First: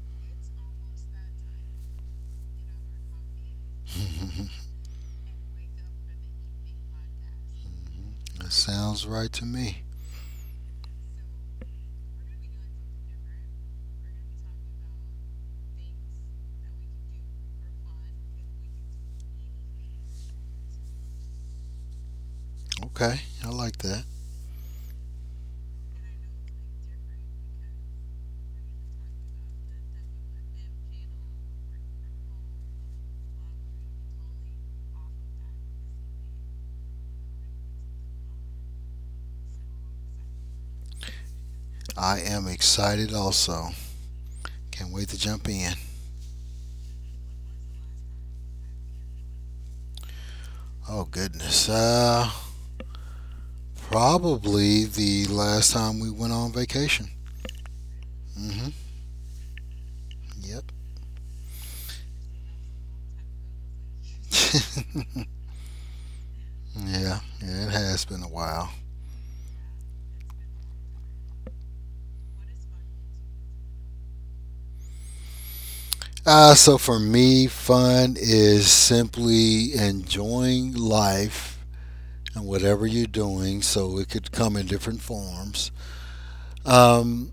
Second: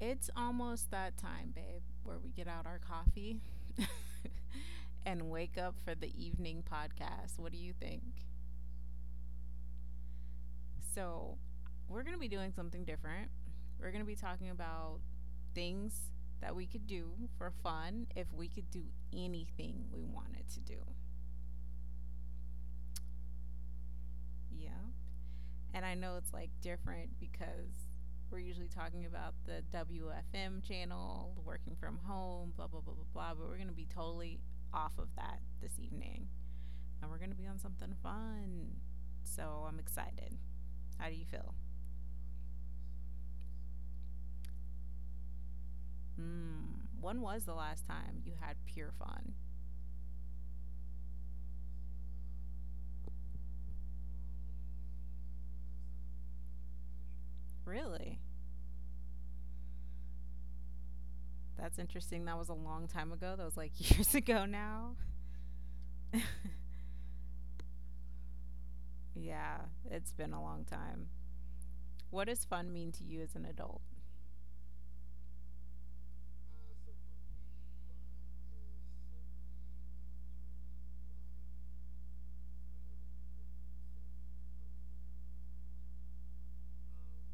It's almost that time, babe, where we get out our coffee and wake up for the evening podcast. What do you think? That sounds right to me. So, we're going to be doing something different. We're going to be talking about things that we could do for fun if we could do anything we wanted to do. Okay, I like that. Yeah. And I know it's like different because we're usually talking about the WFM channel, working from home, blah, blah, blah, blah, blah. But we're going to be totally off of that this evening. And we're going to be on something fun. So I'm excited. How do you feel? I am excited also. Can't wait to jump in. When was the last time you had pure fun? Oh goodness. Probably the last time we went on vacation. Really? Mhm. Yep. That's interesting. That was a long time ago. That was like years ago now. Yeah, it has been a while. Yeah, it's been a long time. What does fun mean to you as an adult? So for me, fun is simply enjoying life and whatever you're doing. So it could come in different forms. Um,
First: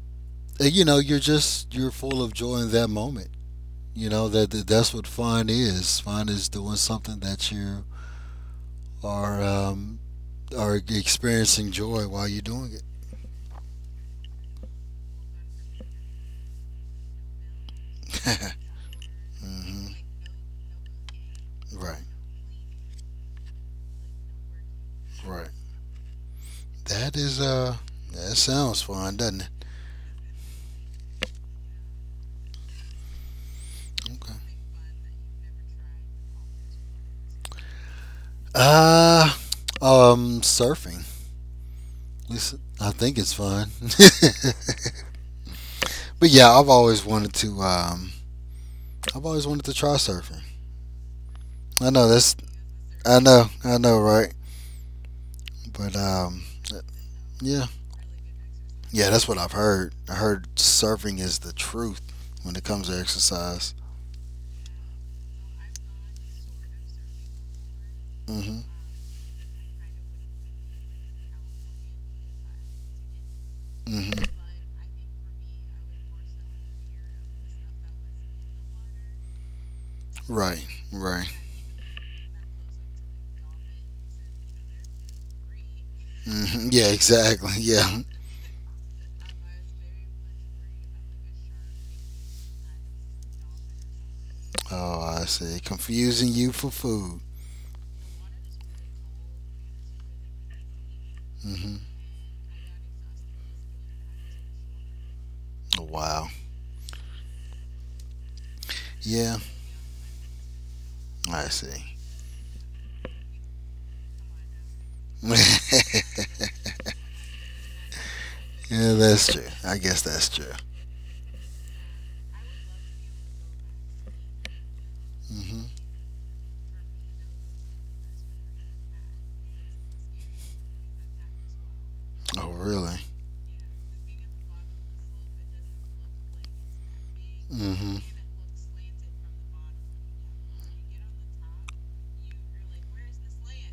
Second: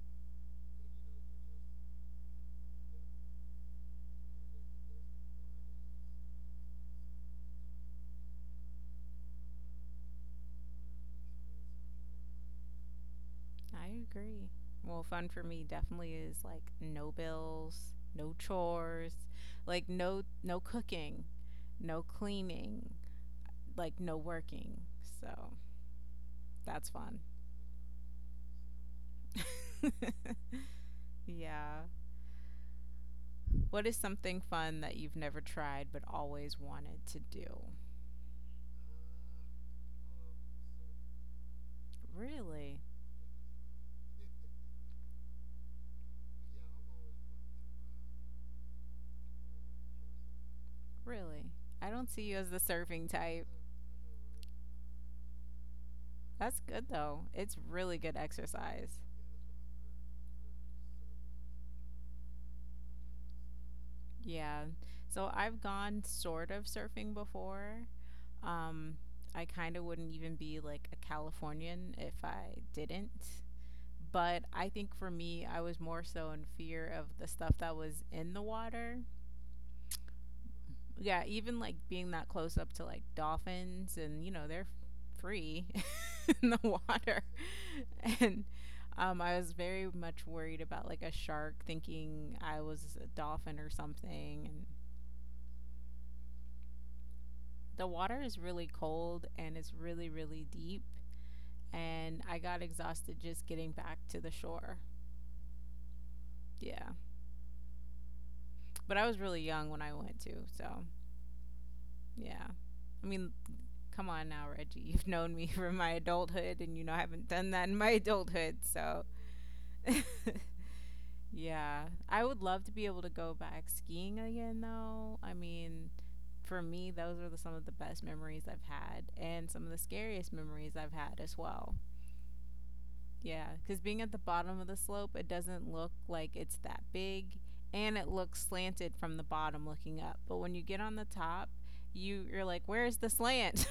you're just you're full of joy in that moment. You know that's what fun is. Fun is doing something that you are um, are experiencing joy while you're doing it. I agree. Well, fun for me definitely is like no bills, no chores, hmm like no cooking, no Right, cleaning, like no working. right. So that's That fun. is that sounds fun, doesn't it? Yeah. What is something Okay. fun that you've never tried but always wanted to do? Uh, Surfing. Listen, Really? I think it's fun. But yeah, I've always wanted to. I've always wanted to try surfing. Really? I I know don't see that's. you as the surfing I know. type. I know. Right. But That's good though. It's Yeah, really good exercise. yeah, that's what I've heard. I heard surfing is the truth when it comes to exercise. Yeah. So I've gone sort of surfing before. hmm Um, I kind of wouldn't even be like a Californian if I didn't. hmm But I think for me, I was more so in fear of the stuff that was in the water. Right. Yeah, Right. even like being that close up to like dolphins, and you know, they're free in the Yeah. water. Exactly. Yeah. And I was very much worried about like a shark thinking I was a dolphin or something. And Oh, I see. Confusing you for food. the water is really cold and it's really, really deep. hmm And I got exhausted just getting back to the shore. Wow. Yeah. But I was Yeah. really young when I went to, so I see. yeah. I mean, come on now, Reggie. You've known me from my Yeah, adulthood and you know I haven't done that in my adulthood, so that's true. I guess that's true. yeah. I would love to be able to go back skiing again though. I hmm mean, for me, those are the, some of the best memories I've had and some of the scariest memories I've had as well. Oh, really? Yeah, because being at the bottom of the slope, it doesn't look like it's that big, hmm and it looks slanted from the bottom looking up. But when you get on the top, you're like, where is the slant?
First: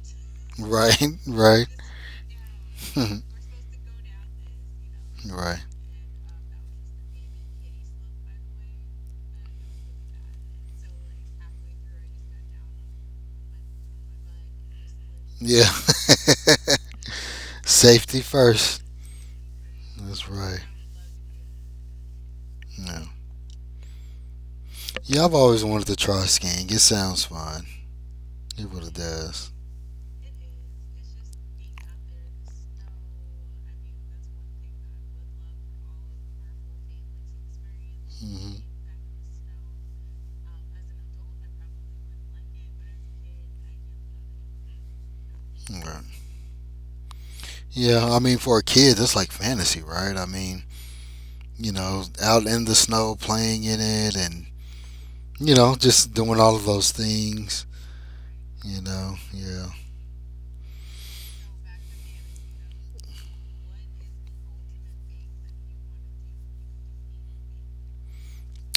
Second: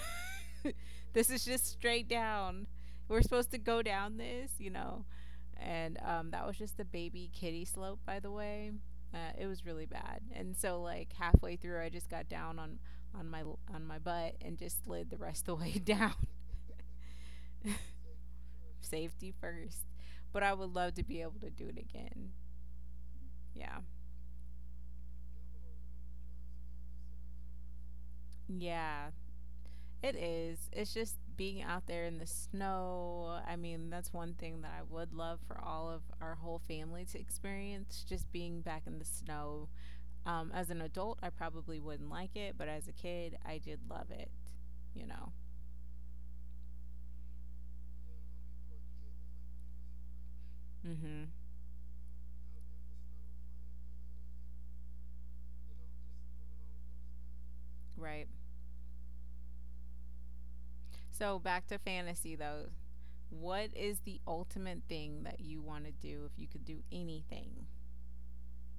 Right. This is just Right. straight down. We're supposed to go down this, you know. Right. And That was just the baby kitty slope, by the way. It was really bad. And so, like halfway through, I just got down on on my on my butt and just slid the rest of the Yeah. way down. Safety first. Safety first. That's But I right. would love to be able to do it again. Yeah. Yeah. Yeah, I've always wanted to try skiing. It sounds fun. It really Yeah, does. it is. It's just being out there in the snow. I mean, that's one thing that I would love for all of our whole family to experience, just hmm being back in the snow. As an adult, I probably wouldn't like it, but as a kid, I did love it, you know. Right. Yeah, I mean, for a kid, that's like fantasy, right? I mean, Mm-hmm. you know, out in the snow, playing in it, and you know, just doing all of those things. Right. You know, yeah. So back to fantasy, though. What is the ultimate thing that you want to do if you could do anything?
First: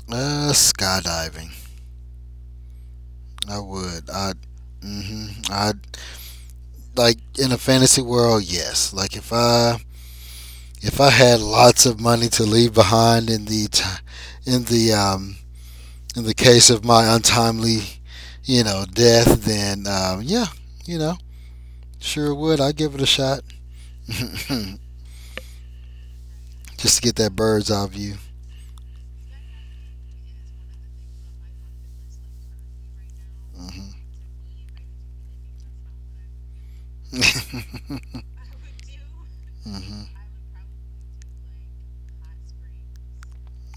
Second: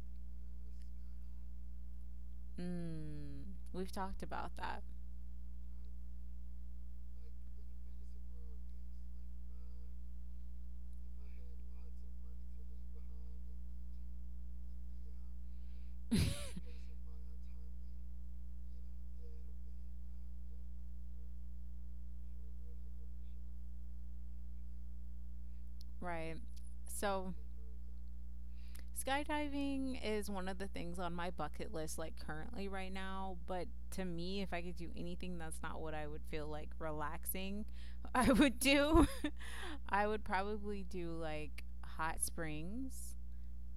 Skydiving. Mm, I we've would. talked I. about that. I, like in a fantasy world. Yes. If I had lots of money to leave behind in the t- in the um in the case of my untimely, you know, death, then yeah, you know, sure would. I'd give it a shot. Right. Just to get So, that bird's eye view. skydiving is one of the things on my bucket list, like currently right now. But mm to me, if I could do anything that's not what I would feel like hmm relaxing, mm I would do, hmm I would probably do like hot springs.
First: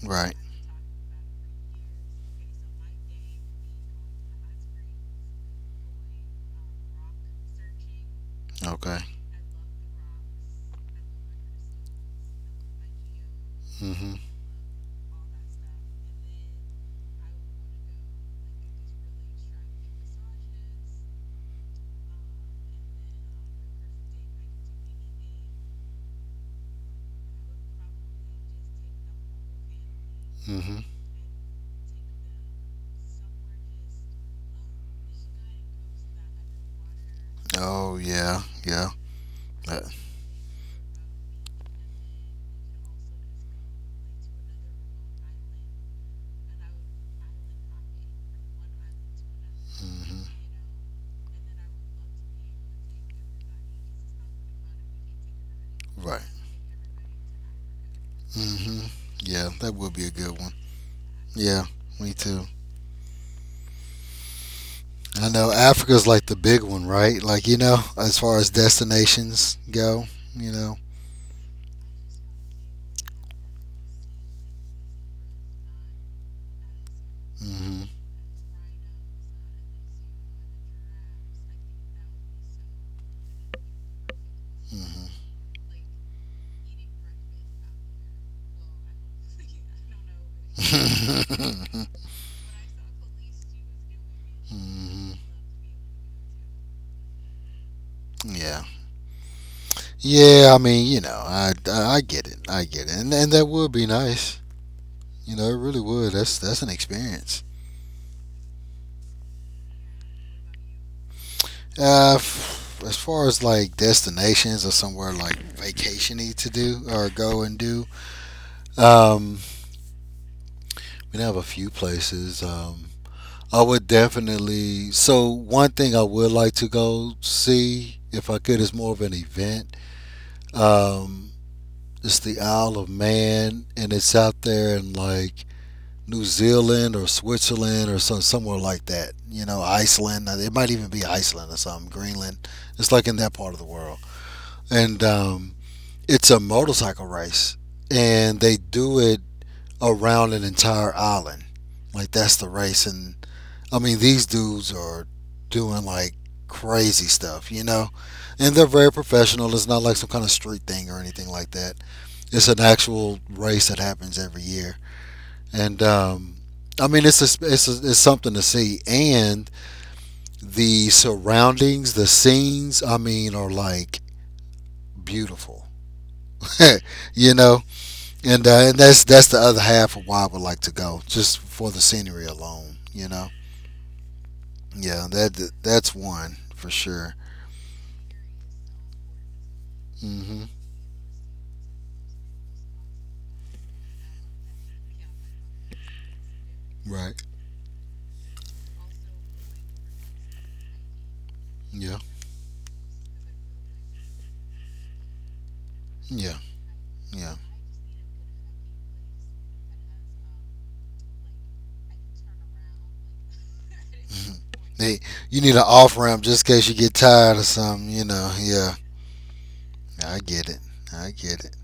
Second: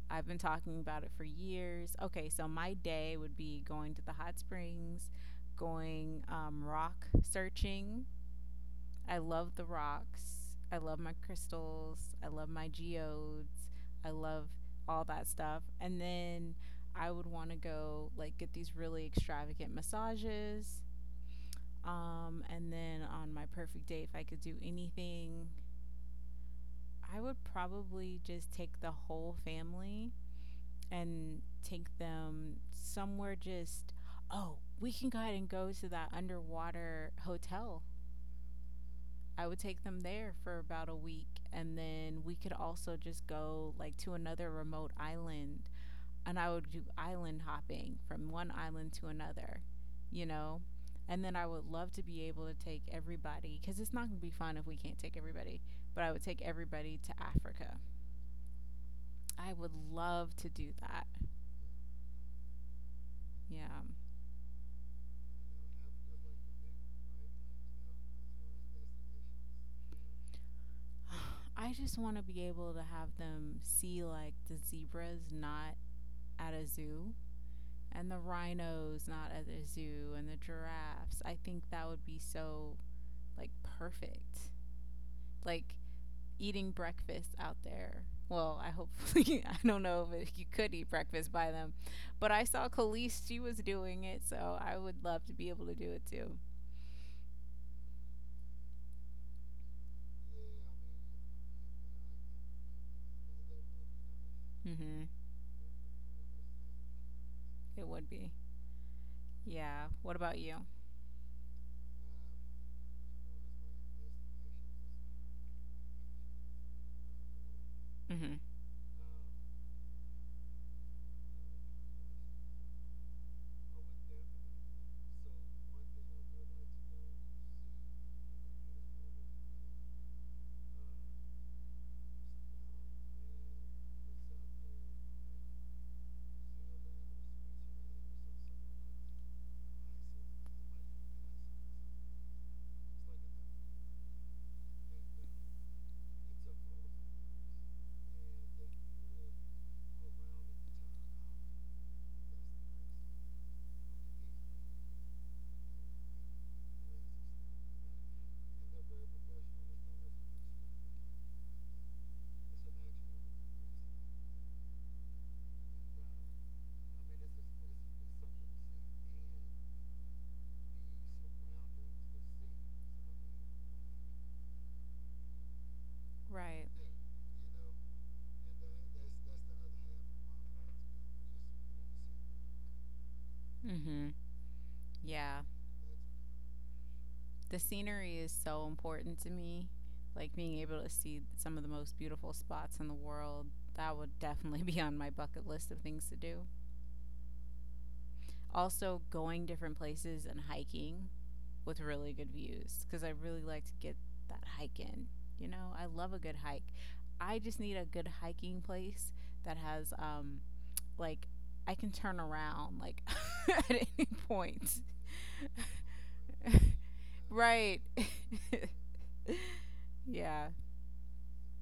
I've Right. been talking about it for years. Okay, so my day would be going to the hot springs, going rock searching. Okay. I love the rocks. I love my crystals. I love my geodes. mm I hmm love all that stuff. And then I would want to go like get these really extravagant massages. And then on my perfect day, if I could do anything, I would probably just take the whole family mm hmm and take them somewhere just, oh, we can go ahead and go to that underwater hotel. Oh yeah, yeah. I would take mm them there for about a week. And then we could also just go like to another remote island. And I would do island hopping from one island to another, hmm you know? And then I would love to be able to take everybody, because it's not going to be fun if we can't take everybody, but I Right. would take everybody to Africa. mm hmm Yeah, I would that would be a love good to one. do that. Yeah, me too. Yeah. I know Africa's like the big one, right? Like you know, as far as destinations go, you know. I just want to be able to have them see like the zebras not at a zoo mm hmm and the rhinos not at the zoo and the giraffes. I think that would be so like perfect. mm hmm Like eating breakfast out there. Well, I hopefully I don't know if you could eat breakfast by them, but I saw Khalees; she was doing it, so I would Mhm. love to be able to do it too. Yeah. Yeah, I mean, I get it. I get it. And that would be nice. Mhm. You know, it really would. That's an experience. It would be. Yeah. What about you? As far as like destinations or somewhere like vacationy to do or go and do. Mhm. Um we have a few places. I would definitely so One thing I would like to go see if I could is more of an event. Um It's the Isle of Man, and it's out there in like New Zealand or Switzerland or somewhere like that. You know, Iceland. It might even be Iceland or something. Greenland. It's like in that part of the world, and it's a motorcycle race, and they do it around an entire island. Like that's the race, and I mean these dudes are doing like crazy stuff, you know, and they're very professional. It's not like some kind of street thing or anything like that. It's an actual race that happens every year, and I mean it's something to see, and the surroundings, the scenes, I mean, are like beautiful, Right. you know, and that's the other half of why I would like to go, just for the scenery alone, you know. Mhm. Yeah, Yeah. that that's one for sure. The scenery is so important to me. Like hmm being able to see some of the most beautiful spots in the world, that would definitely be on my bucket list of things to do. Right. Also, going different places and hiking with Yeah. really good views because I really like to get that hike in. You know, I love a Yeah. good hike. Yeah. I just need a good hiking place that has, like, I can turn around like at any point. Hey, you need an off ramp just in case you get tired or Right. something, you know. Yeah. I get Yeah. it. I get it.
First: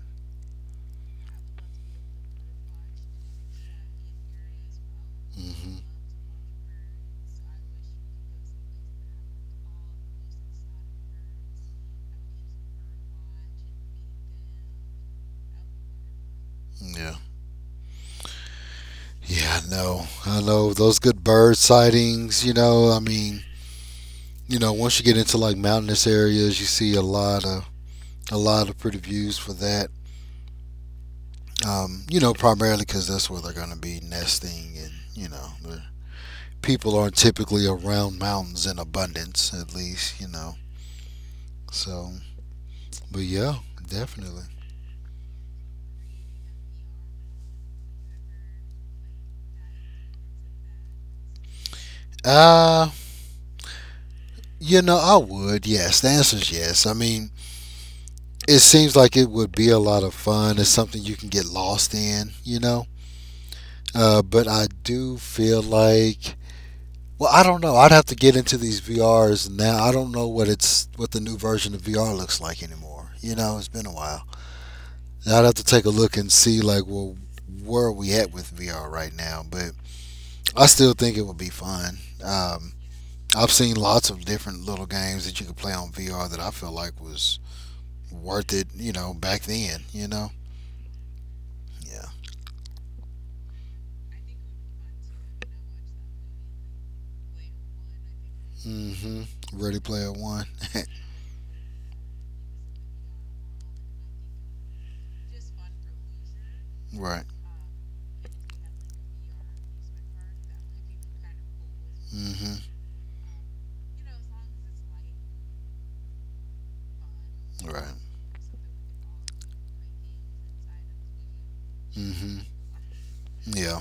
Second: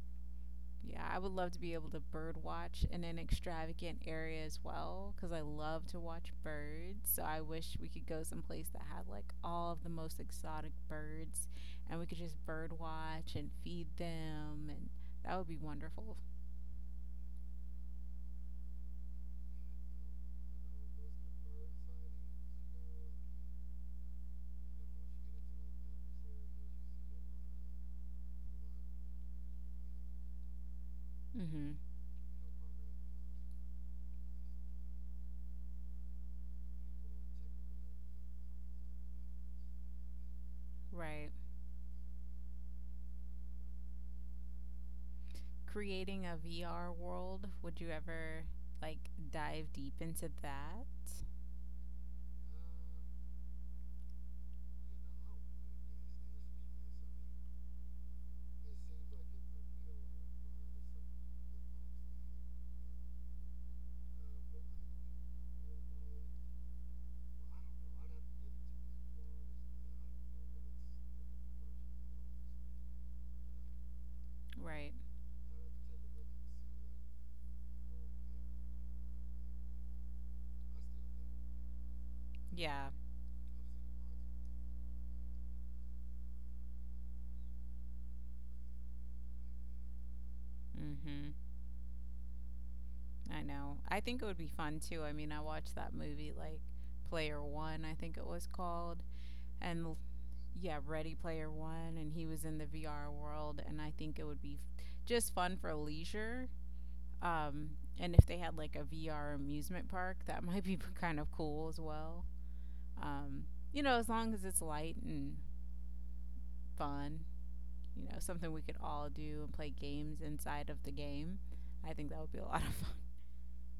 Yeah, I would love to be able to bird watch in an extravagant area as well because I hmm love to watch birds. So I wish we could go someplace that had like all of the most exotic birds and we could just bird watch and feed them and that would be wonderful. Yeah. Yeah, I know. I know those good bird sightings. You know, I mean, you know, once you get into like mountainous areas, you see a lot of pretty views for that. Mm-hmm. You know, primarily because that's where they're going to be nesting, and you know, the people aren't typically around mountains in abundance, at least you know. Right. So, but yeah, definitely. Creating a VR world, would you ever like dive deep into that? Uh, you know, I would. Yes, the answer's yes. I mean, it seems like it would be a lot of fun. It's something you can get lost in, you know? But I do feel like. Well, I don't know. I'd have to get into these VRs now. I don't know what it's What the new version of VR looks like anymore. You know, it's been a while. Right. I'd have to take a look and see like, well, where are we at with VR right now? But I still think it would be fun. Um, Yeah. I've seen lots of different little games that you could play on VR that I feel like was worth it. You know, back then. You know, yeah. I know. I think it would be fun too. I mean, I watched that movie like Player One, I think it was mm called, hmm Ready and Player One. yeah, Ready Player One, and he was in the VR world, and I think it would be just fun for leisure. Right. Um, and if they had like a VR amusement park, that might be kind of cool as well. mm hmm Um, you know, as long as it's light and fun, Right. you know, something we could all do and play games inside of the game. I think mm that would hmm be a lot of fun. Yeah.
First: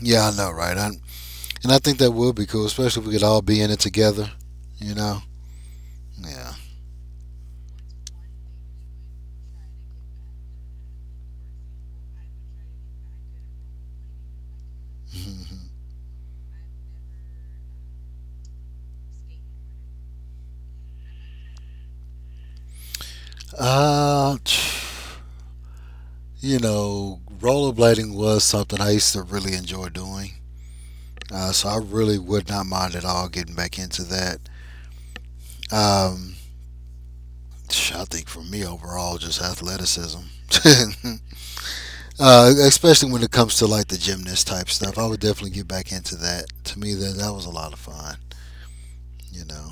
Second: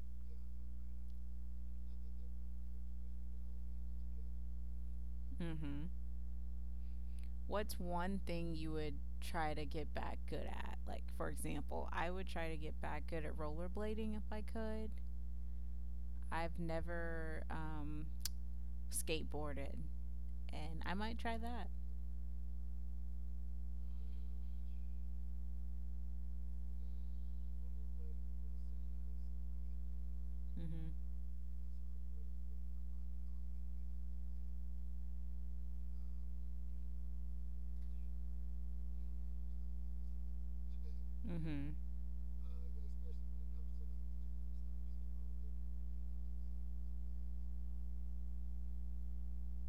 Yeah, I know, right? And I think that would be cool, especially if we could all be in it together. You know. Hmm, Yeah. what's one thing you would try to get back good at? Like, for example, I would try to get back good at rollerblading if I could. mm hmm I've never skateboarded, and I might try that. Uh, you know, rollerblading was something I used to really enjoy doing. Mm-hmm. So I really would not mind at all getting back into that. Um, I think for me overall, just athleticism. Mm-hmm. Especially when it comes to like the gymnast type stuff, I would definitely get back into that. To me, that was a lot of fun, you know.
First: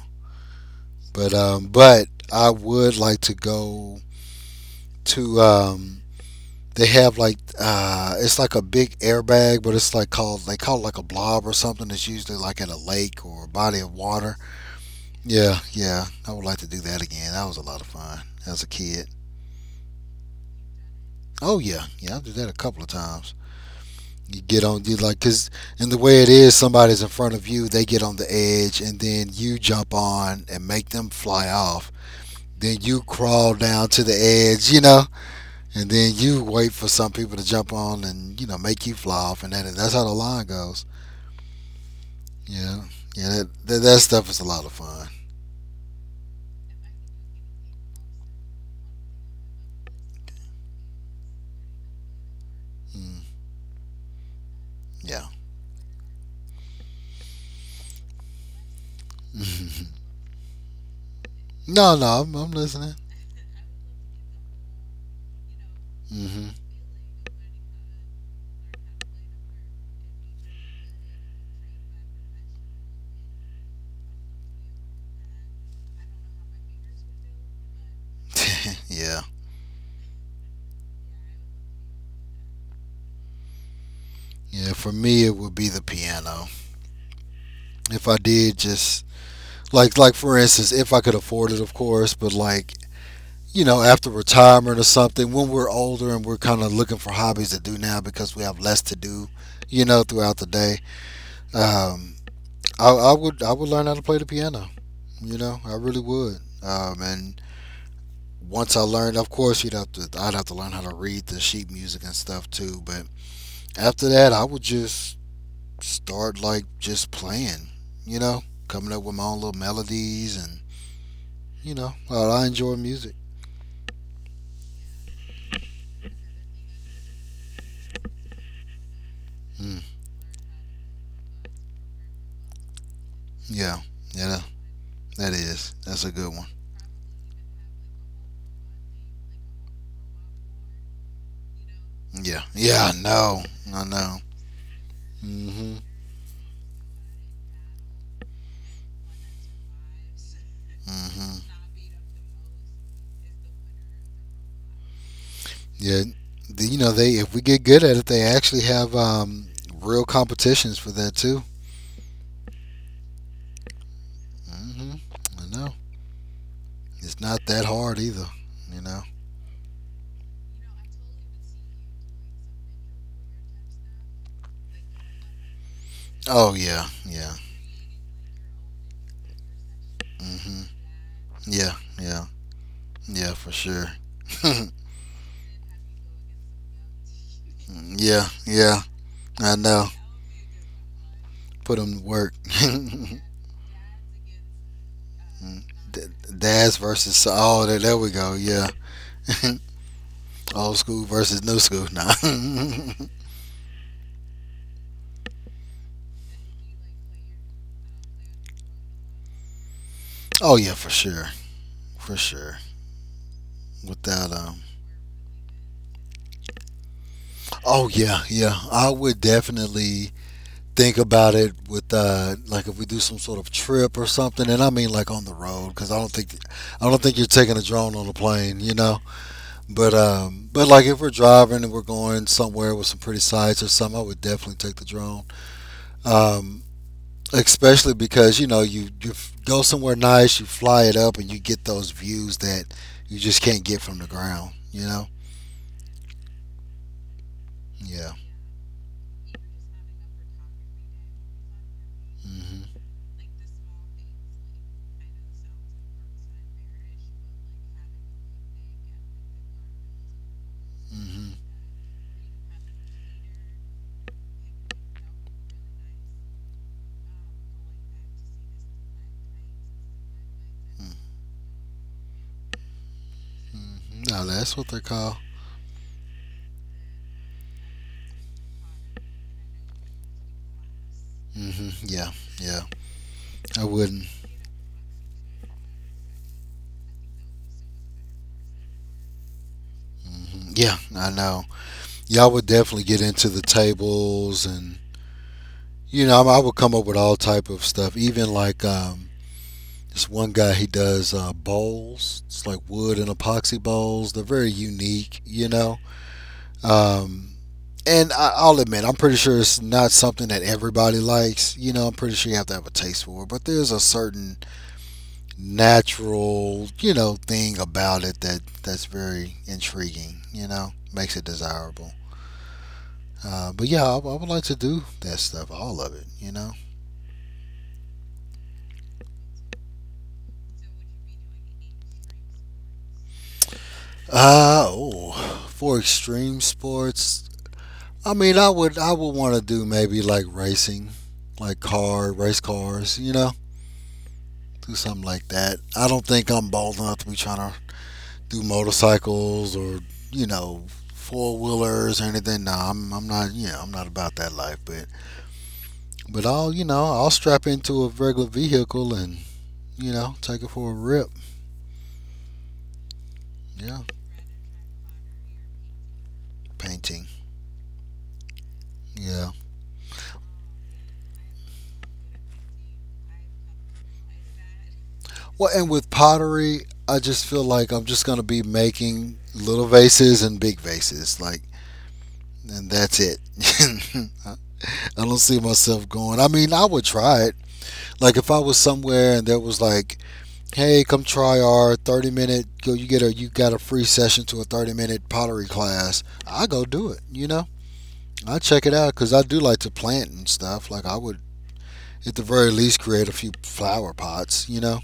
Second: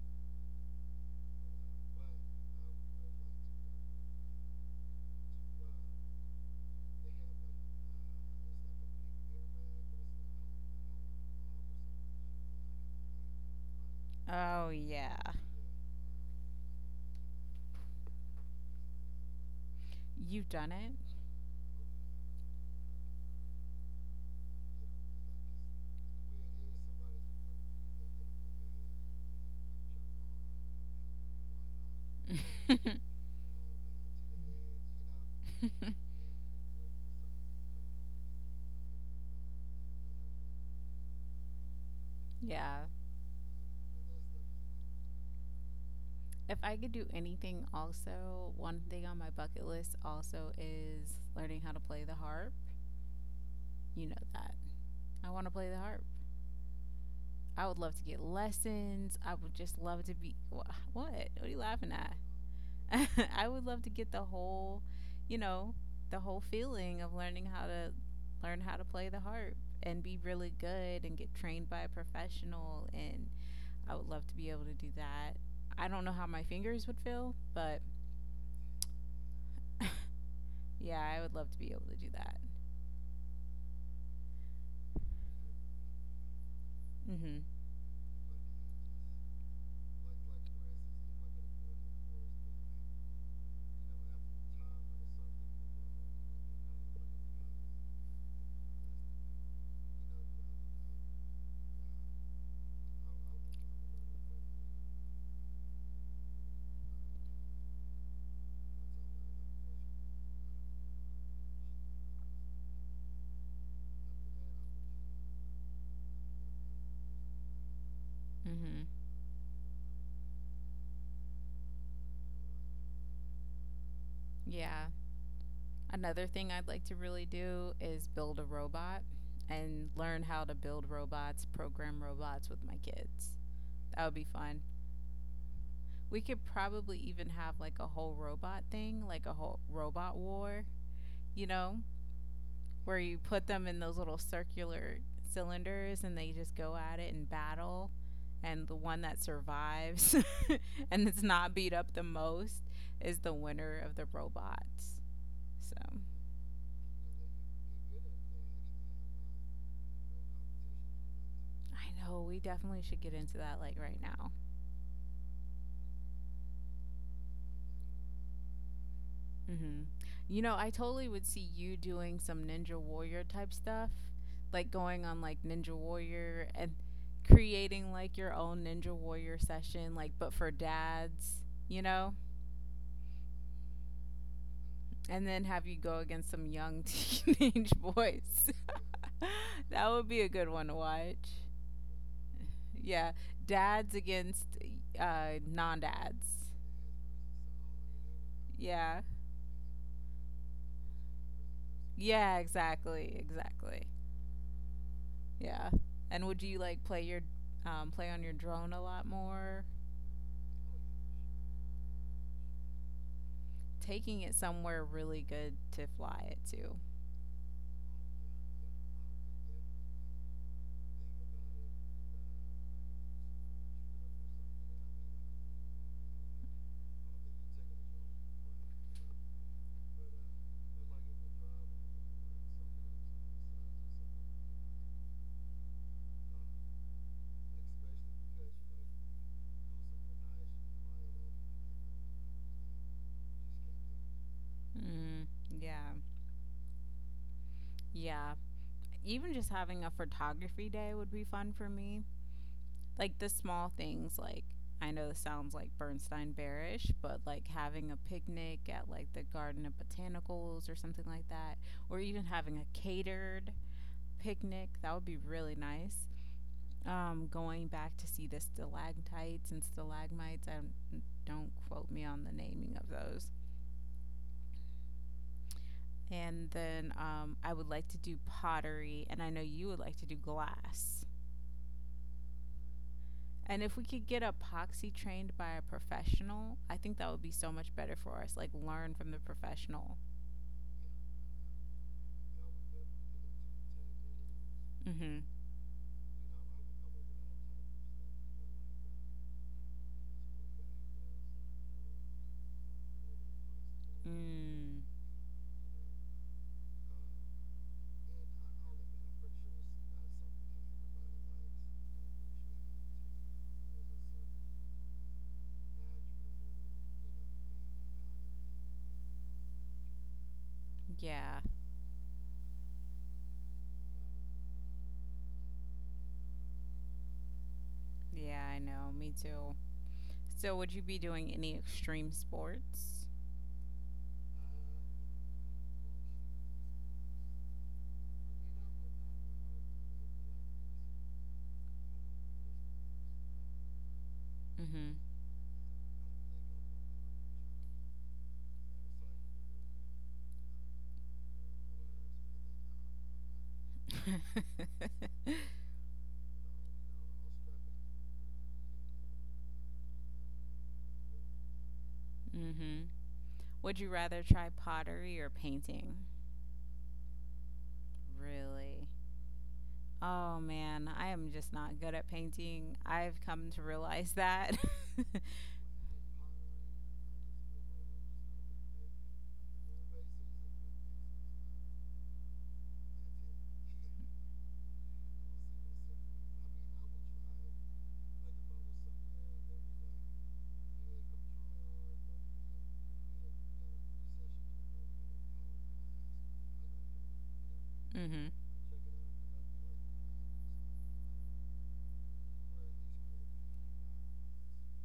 But I would like to go to they have like it's like a big airbag, but it's like called they call it like a blob or something. It's usually like at a lake or a body of water. Oh yeah, Yeah, yeah, I would like to do that again. That was a lot of fun as a kid. you've done Oh yeah, yeah, I did that a couple of times. You get on you like, because and the way it is, somebody's in front of you, they get on the edge and then you jump on and make them fly off, then it. you crawl down to the edge, you know, and then you wait for some people to jump on and you know make you fly off, and that's how the line goes. Yeah, Yeah. yeah that stuff is a lot of fun. If I could do anything, also one thing on my bucket list also is learning how to play the harp. mm, You know that yeah. I want to play the harp. I would love to get lessons. I would just love to be what? What are you laughing no no at? I'm, I'm listening. I would love to get the whole, you know, the whole hmm feeling of learning how to learn how to play the harp and be really good and get trained by a professional and I would love to be able to do that. I don't know how my fingers would feel, but yeah yeah, I would love to be able to do that. yeah, for me it would be the piano Mhm. if I did just. Like for instance, if I could afford it, of course, but like you know, after retirement or something, when we're older and we're kind of looking for hobbies to do now because we have less to do, you know, throughout the day. Um, I would learn how to play the piano. You know, I really would. And once I learned, of course, you'd have to I'd have to learn how to read the sheet music and stuff too. But after that, I would just start like just playing. You know, Mhm. coming up with my own little melodies and you know, I enjoy music. Yeah. Another thing I'd like to really do is build a robot Mm, and learn how to build robots, program robots with my kids. yeah, That would be yeah, fun. that is. That's a We good could one. probably even have like a whole robot thing, like a whole robot war, you know, Yeah, yeah, where I you know, put them in I those little know. circular hmm cylinders and they just go at it and battle. And the one that survives and it's hmm not beat up the most is the winner of the robots. So Yeah, you know they if we get good at it, they actually have real competitions for that too. I know we definitely should get into that like right now. hmm I know. It's not that hard either, you know. Mm-hmm. You know, I totally would see you doing some Ninja Warrior type stuff, like going on like Ninja Warrior Oh and yeah, yeah. creating like your own Ninja Warrior session, like but for hmm dads, Yeah, you know? yeah, yeah, for sure. And then have you go against some young teenage yeah, boys. yeah, I know. That would be a good one to watch. Put them to work. Yeah, dads against Mm. non D- dads. Daz versus oh, there we go. Yeah. Yeah. Old school versus new school. Nah. Yeah, exactly. Exactly. Yeah. And would you like play your play on your drone a lot more? Oh yeah, for sure, for sure. Taking it Without. somewhere really good to fly it to. Oh yeah, yeah. I would definitely think about it with like if we do some sort of trip or something, and I mean like on the road, because I don't think you're taking a drone on a plane, you know, but like if we're driving and we're going somewhere with some pretty sights or something, I would definitely take the drone, um especially because you know go somewhere nice, you fly it up, and you get those views that you just can't get from the ground. You know? Mm, yeah. Yeah. Yeah. Even just having a photography day would be fun for me. Mhm. Like the small things like I know this sounds like Bernstein bearish, but like having a picnic at like the Garden of Botanicals or something like Mhm. that, or even having a catered picnic, that would be really nice. Going back to see the stalactites and stalagmites. I don't- Don't quote me on the naming of those. Mhm. No, that's what they're called. And then I would like to do pottery, and I know you would like to do glass. Mhm. Yeah. Yeah. And I if we could wouldn't. get epoxy trained by a professional, I think that would be so much better for us. Like learn from the professional. Mhm. Yeah, I know. Yeah, I would definitely get into the tables, and Mm-hmm. you know, I would come up with all type of stuff. Even like this one guy, he does bowls. It's like wood and epoxy bowls. They're very Mm, unique. You know. Um, I'll admit, I'm pretty sure it's not something that everybody likes. You know, I'm pretty sure you have to have a taste for it, but there's a certain natural, you know, thing about it that that's very intriguing. You know, makes it yeah. desirable. But yeah, I would like to do that stuff, all of it. Yeah, I know. Me too. So would you be doing any extreme sports? uh, oh, for extreme sports, I mean, I would want to do maybe like racing, like car race cars. You know, do Mm-hmm. something like that. I don't think I'm bald enough to be trying to do motorcycles or you know four wheelers or anything. No, I'm not. You know, I'm not about that life. But I'll you know I'll strap into a regular vehicle and you know take it for a rip. mm-hmm. Yeah, Would you rather try pottery or painting? painting. Really? Yeah. Oh man, I am just not good at painting. I've come to realize that. Well, and with pottery, I just feel like I'm just gonna be making little vases and big vases, like, and that's it. I don't see myself going. I mean, I would try it. Like if I was somewhere and there was like, hey, come try our 30-minute, go you get a you got a free session to a 30-minute pottery class, I go do it, you know? Mhm. I check it out cuz I do like to plant and stuff. Like I would at the very least create a few flower pots, you know?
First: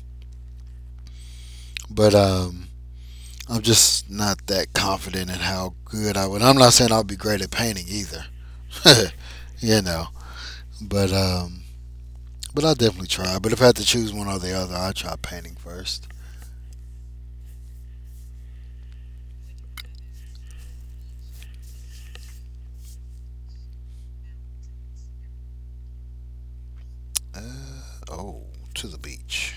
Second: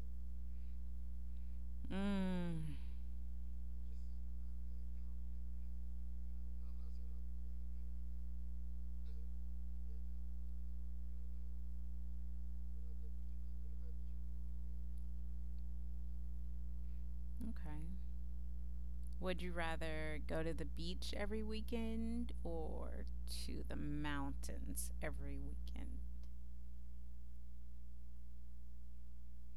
But Mm. I'm just not that confident in how good I would. I'm not saying I'll be great at painting either. you know, but um but I'll definitely try. But if I had to choose one or the other, I'd try painting first. Okay. Would you rather go to the beach every weekend or to the mountains every weekend? Uh, oh, to the beach.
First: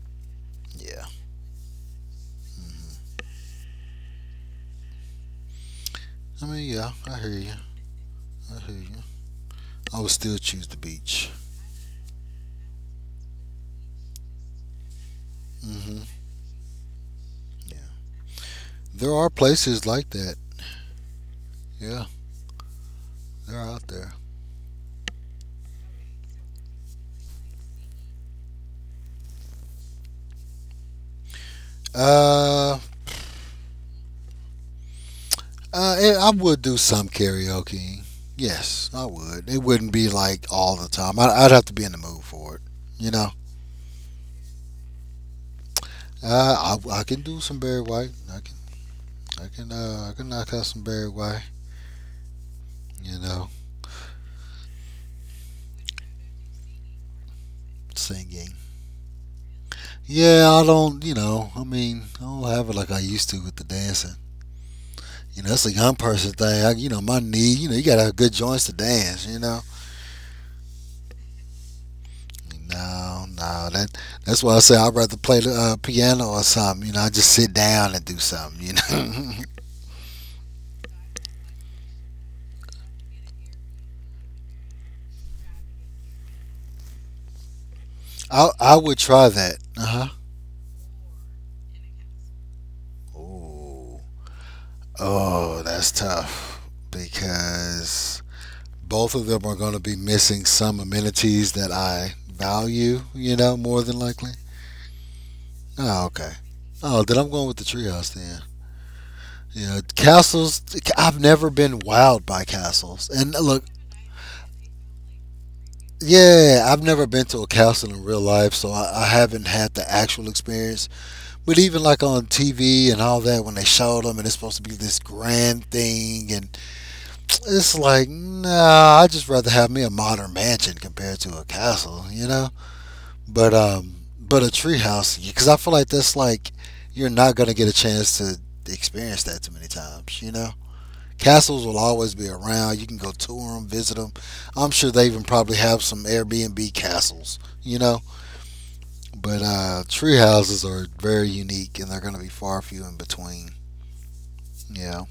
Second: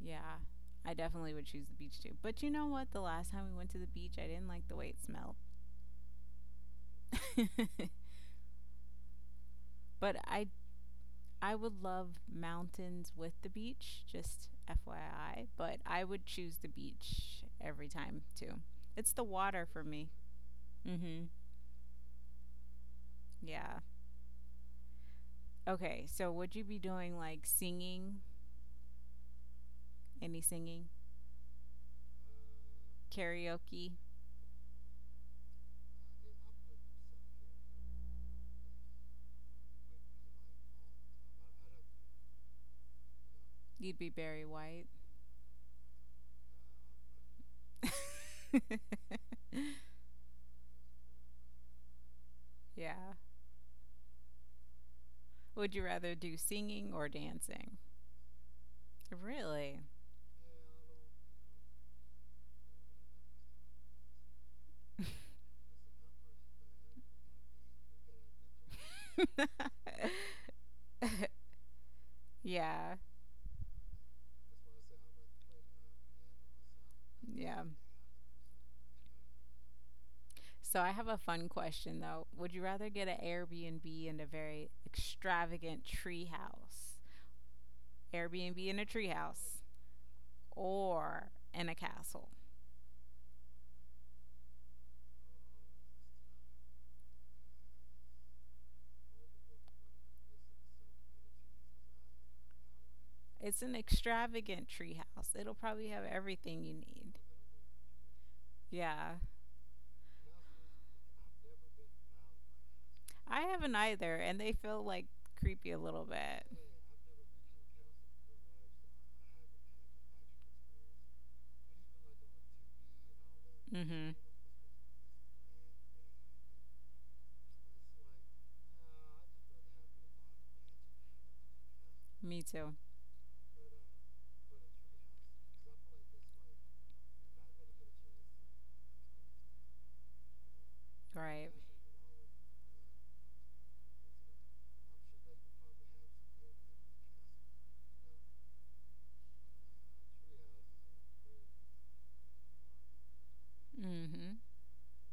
Yeah. I Yeah. definitely would choose the beach too. But you know what? The last time we went to the beach, I didn't like the way it smelled. I mean, yeah, I hear you. I hear you. I would But still choose the beach. I would love mountains with the beach, just FYI, but Mm I hmm would choose the beach Yeah. every time too. It's There the are water for places like me. that. Mm. Mhm. Yeah, they're Yeah. out there. Okay, so would you be doing like singing? Any singing? Uh, Karaoke? I would do some karaoke. Yes, I would. It wouldn't be like all the time. I'd have to be in the mood for it. You know. You'd be Barry White. I can do some Barry White. I can I can uh I can knock out some Barry White. Yeah. You know, Would you rather do singing or dancing? singing. Really? Yeah, I don't, you know, I mean, I don't have it like I used to with the dancing. You know, that's a young person thing. I, you know, my knee, you know, you got to have good joints to dance, you know. Yeah. No, no, that's why I say I'd rather play the piano or something. You know, I just sit Yeah. down and do something, you know. So I have a fun question though. Would you rather get an Airbnb in a very extravagant tree house? Airbnb I in a would tree try that. house Uh-huh. or in a castle? Oh, Oh, that's tough because both of them are going to be missing some amenities that I value, you know, It's an more than likely. extravagant tree house. It'll probably have Oh, okay. everything you Oh, need. then I'm going with the treehouse then. Yeah. Yeah, castles. I've never been wowed by castles. And I look, haven't either, and they feel like creepy a little bit. yeah, I've never been to a castle in real life, so I haven't had the actual experience. But even like on TV and all that, when they show Mhm. them and it's supposed to be this grand thing, and it's like, nah, I just rather have me a modern mansion compared to a castle, you Me know? too. But a treehouse because I feel like that's like you're not gonna get a chance to experience that too many times. You know, Right. castles will always be around. You can go tour them, visit them. I'm sure they even probably have some Airbnb castles. You know, but tree houses are very unique and they're gonna be far few in between. Mhm. Yeah.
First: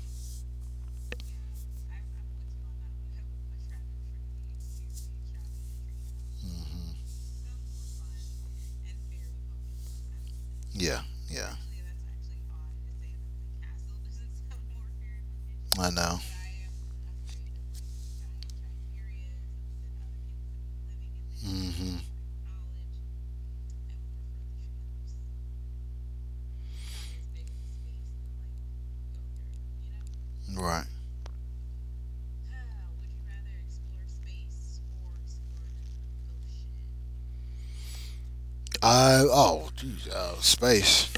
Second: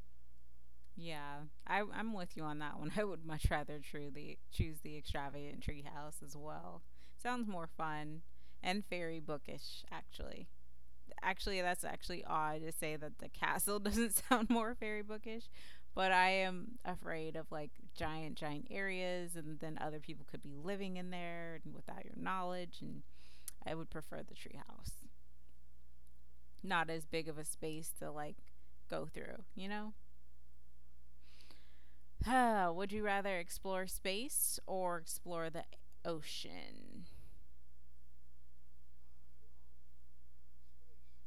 Yeah, I'm with you on that one. I would much rather truly choose the extravagant treehouse as well. Hmm. Sounds more fun and very bookish, actually. Yeah. Yeah. Actually, that's actually odd to say that the castle doesn't sound more fairy bookish, I but know. I am afraid of like giant, giant areas, and then other people could be living in there and Hmm. without your knowledge. And I would prefer the treehouse, not as big of a space to like go through, you know? Right. Would you rather explore space or explore the ocean? Space.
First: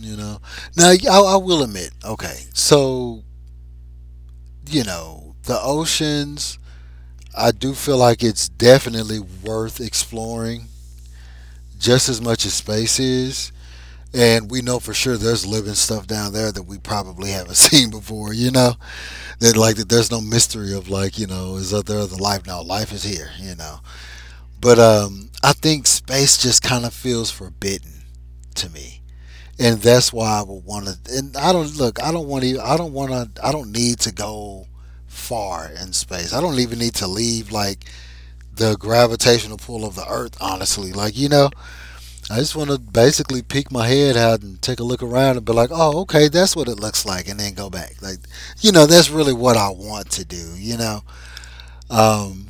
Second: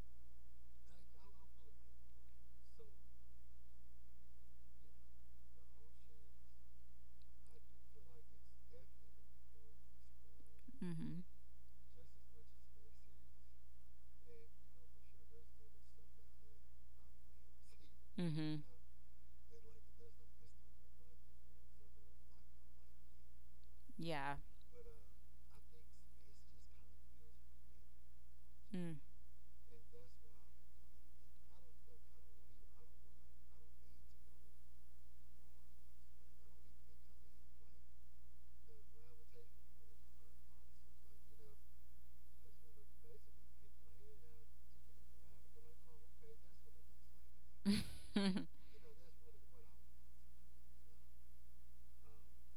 You know. Now I will admit. Okay, so you know, the oceans, I do feel like it's definitely worth exploring Mm-hmm. just as much as space is. And we know for sure there's living stuff down there that we probably haven't seen before, Mm-hmm. you know? That like that there's no mystery of like, you know, is there other life? No, life is here, you know. Yeah. But I think space just kind of feels forbidden to Mm. me. And that's why I would want to. And I don't look. I don't want to. I don't want to. I don't need to go far in space. I don't even need to leave like the gravitational pull of the Earth. Honestly, like you know, I just want to basically peek my head out and take a look around and be like, oh, okay, that's what it looks like, and then go back. Like, you know, that's really what I want to do. You know. Um,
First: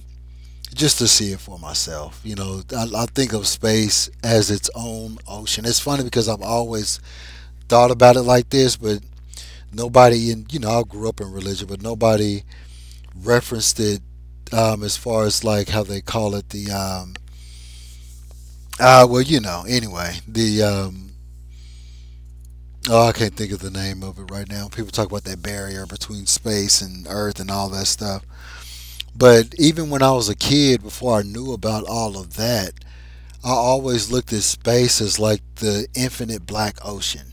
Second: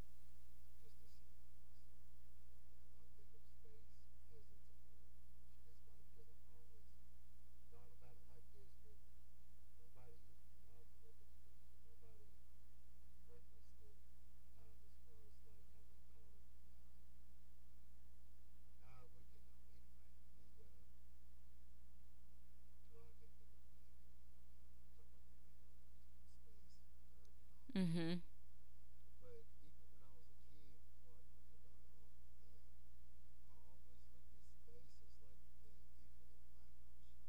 just to see it for myself. You know, I think of space as its own ocean. It's funny because I've always thought about it like this, but nobody in you know I grew up in religion, but nobody referenced it as far as like how they call it the well you know anyway the oh I can't think of the name of it right now. People talk about that barrier between space and Earth and all that mm-hmm. stuff. But even when I was a kid, before I knew about all of that, I always looked at space as like the infinite black ocean.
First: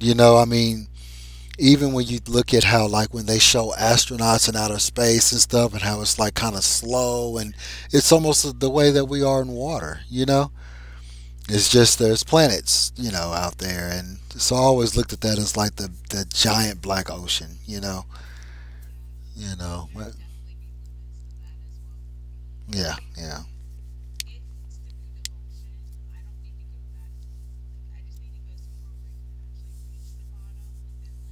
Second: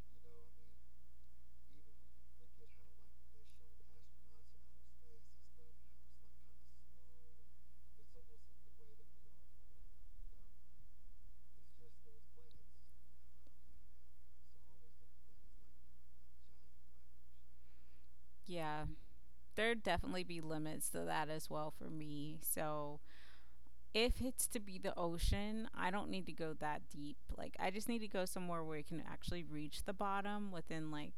You know, I mean, even when you look at how like when they show astronauts in outer space and stuff and how it's like kind of slow and it's almost the way that we are in water you know it's just there's planets you know out there and so I always looked at that as like the giant black ocean Yeah. you know There'd but- definitely be limits to that as well for me. yeah So yeah. if it's to be the ocean, I don't need to go that deep. Like I just need to go somewhere where you can actually reach the bottom within like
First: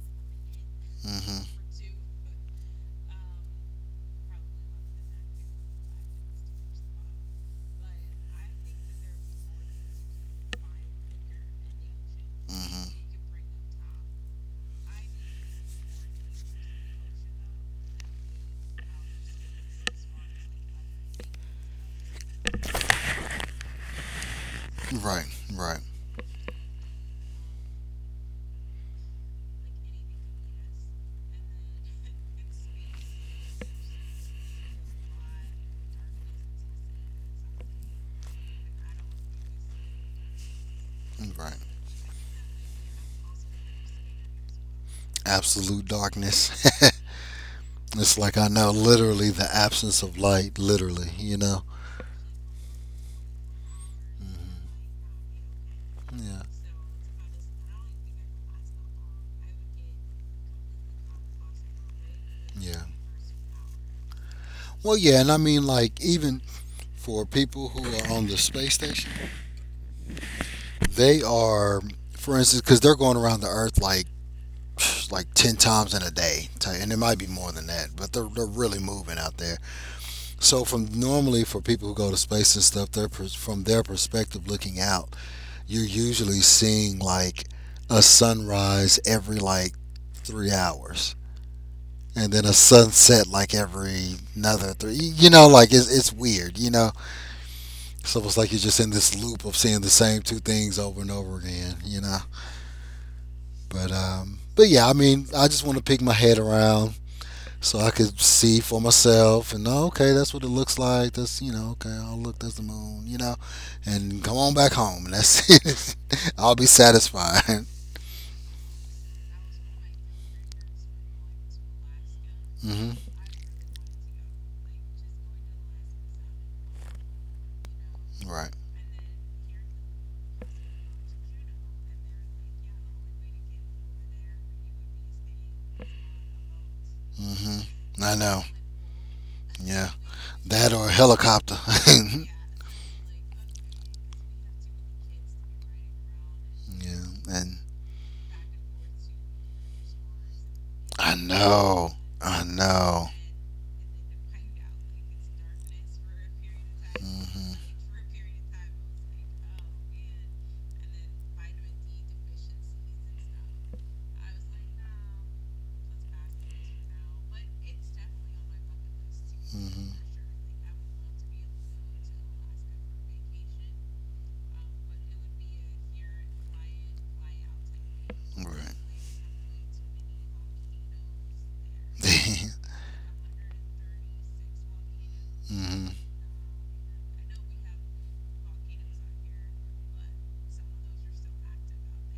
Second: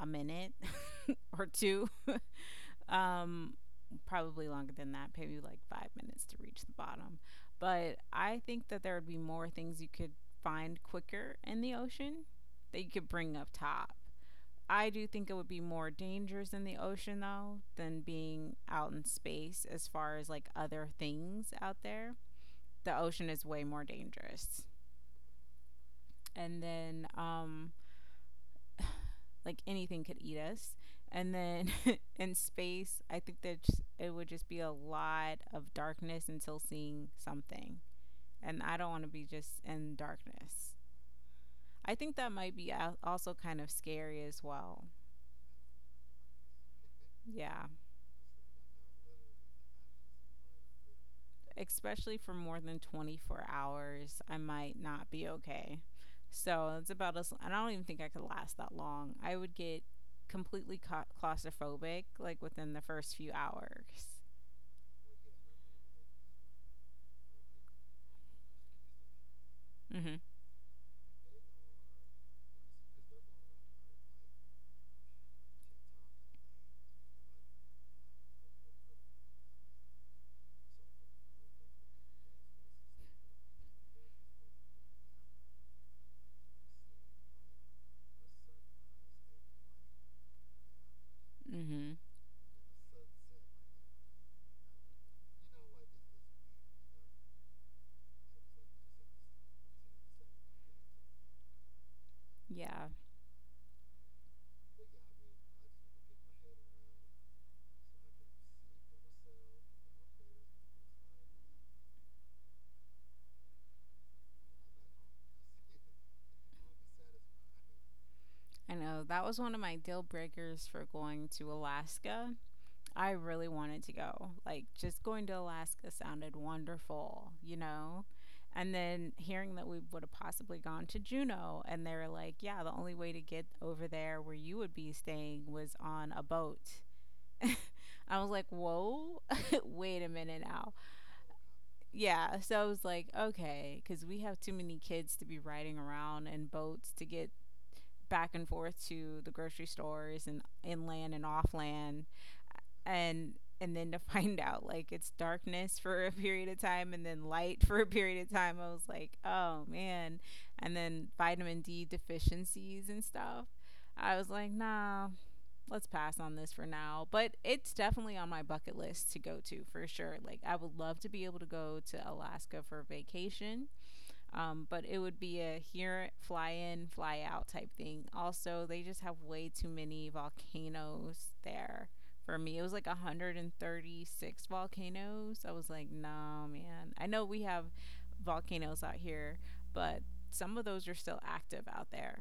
a minute or Mm-hmm. two. um Probably longer than that, maybe like 5 minutes to reach the bottom. But I think that there would be more things you could find quicker in the ocean that Mm-hmm. you could bring up top. I do think it would be more dangerous in the ocean though than being out in space, as far as like other things out there the ocean is way more dangerous. right right And then, like anything could eat us. And then in space, I think that it would just be a lot of darkness until seeing something. And I don't want to be just in darkness. right. I think that might be also kind of scary as well. Absolute darkness. Yeah. It's like I know literally the absence of light literally you know Especially for more than 24 hours, I might not be okay. yeah So it's about us. I don't even think I could last that long. I would get completely claustrophobic like within the yeah. first few hours. Well, yeah, and I mean, like, even for people who are on the space station, Mhm. they are, for instance, because they're going around the Earth like, like 10 times in a day, ti- and it might be more than that. But they're really moving out there. So from normally for people who go to space and stuff, from their perspective looking out, you're usually seeing like a sunrise every like 3 hours, Mhm. and then a sunset like every another three. You know, like it's weird. You know, so it's like you're just in this loop of seeing the same two things over and over again, you know. Yeah. But yeah, I mean, I just want to pick my head around so I could see for myself and oh, okay, that's what it looks like. That's you know, okay, oh look, that's the moon, you know, and come on back home and that's it. I'll be satisfied. I know that was one of my deal breakers for going to Alaska. Hmm. I really wanted to go. Like, just going to Alaska sounded wonderful, you know? Right. And then hearing that we would have possibly gone to Juneau, and they were like, yeah, the only way to get over there where you would be staying was on a boat. Hmm. I I was know. like, whoa, Yeah, wait a minute now. that or a helicopter. yeah, Yeah, so I was like, okay, because we have too many kids to be riding around in boats to get and back and forth to the grocery stores and inland I and know, offland. I know. and and then to find out like it's darkness for a period of time and then Hmm. light for a period of time, I was like oh man. And then vitamin D deficiencies and stuff, I was like nah, let's pass on this for now, but it's definitely on my bucket list to go to for Hmm. sure. Like I would love to be able to go to Alaska for vacation, but it would be a here, fly in, fly out type thing. Also, Right. they just have way too many volcanoes there for me. It was like 136 volcanoes. I was like, Hmm. nah, man. I know we have volcanoes out here, but some of those are still active out there.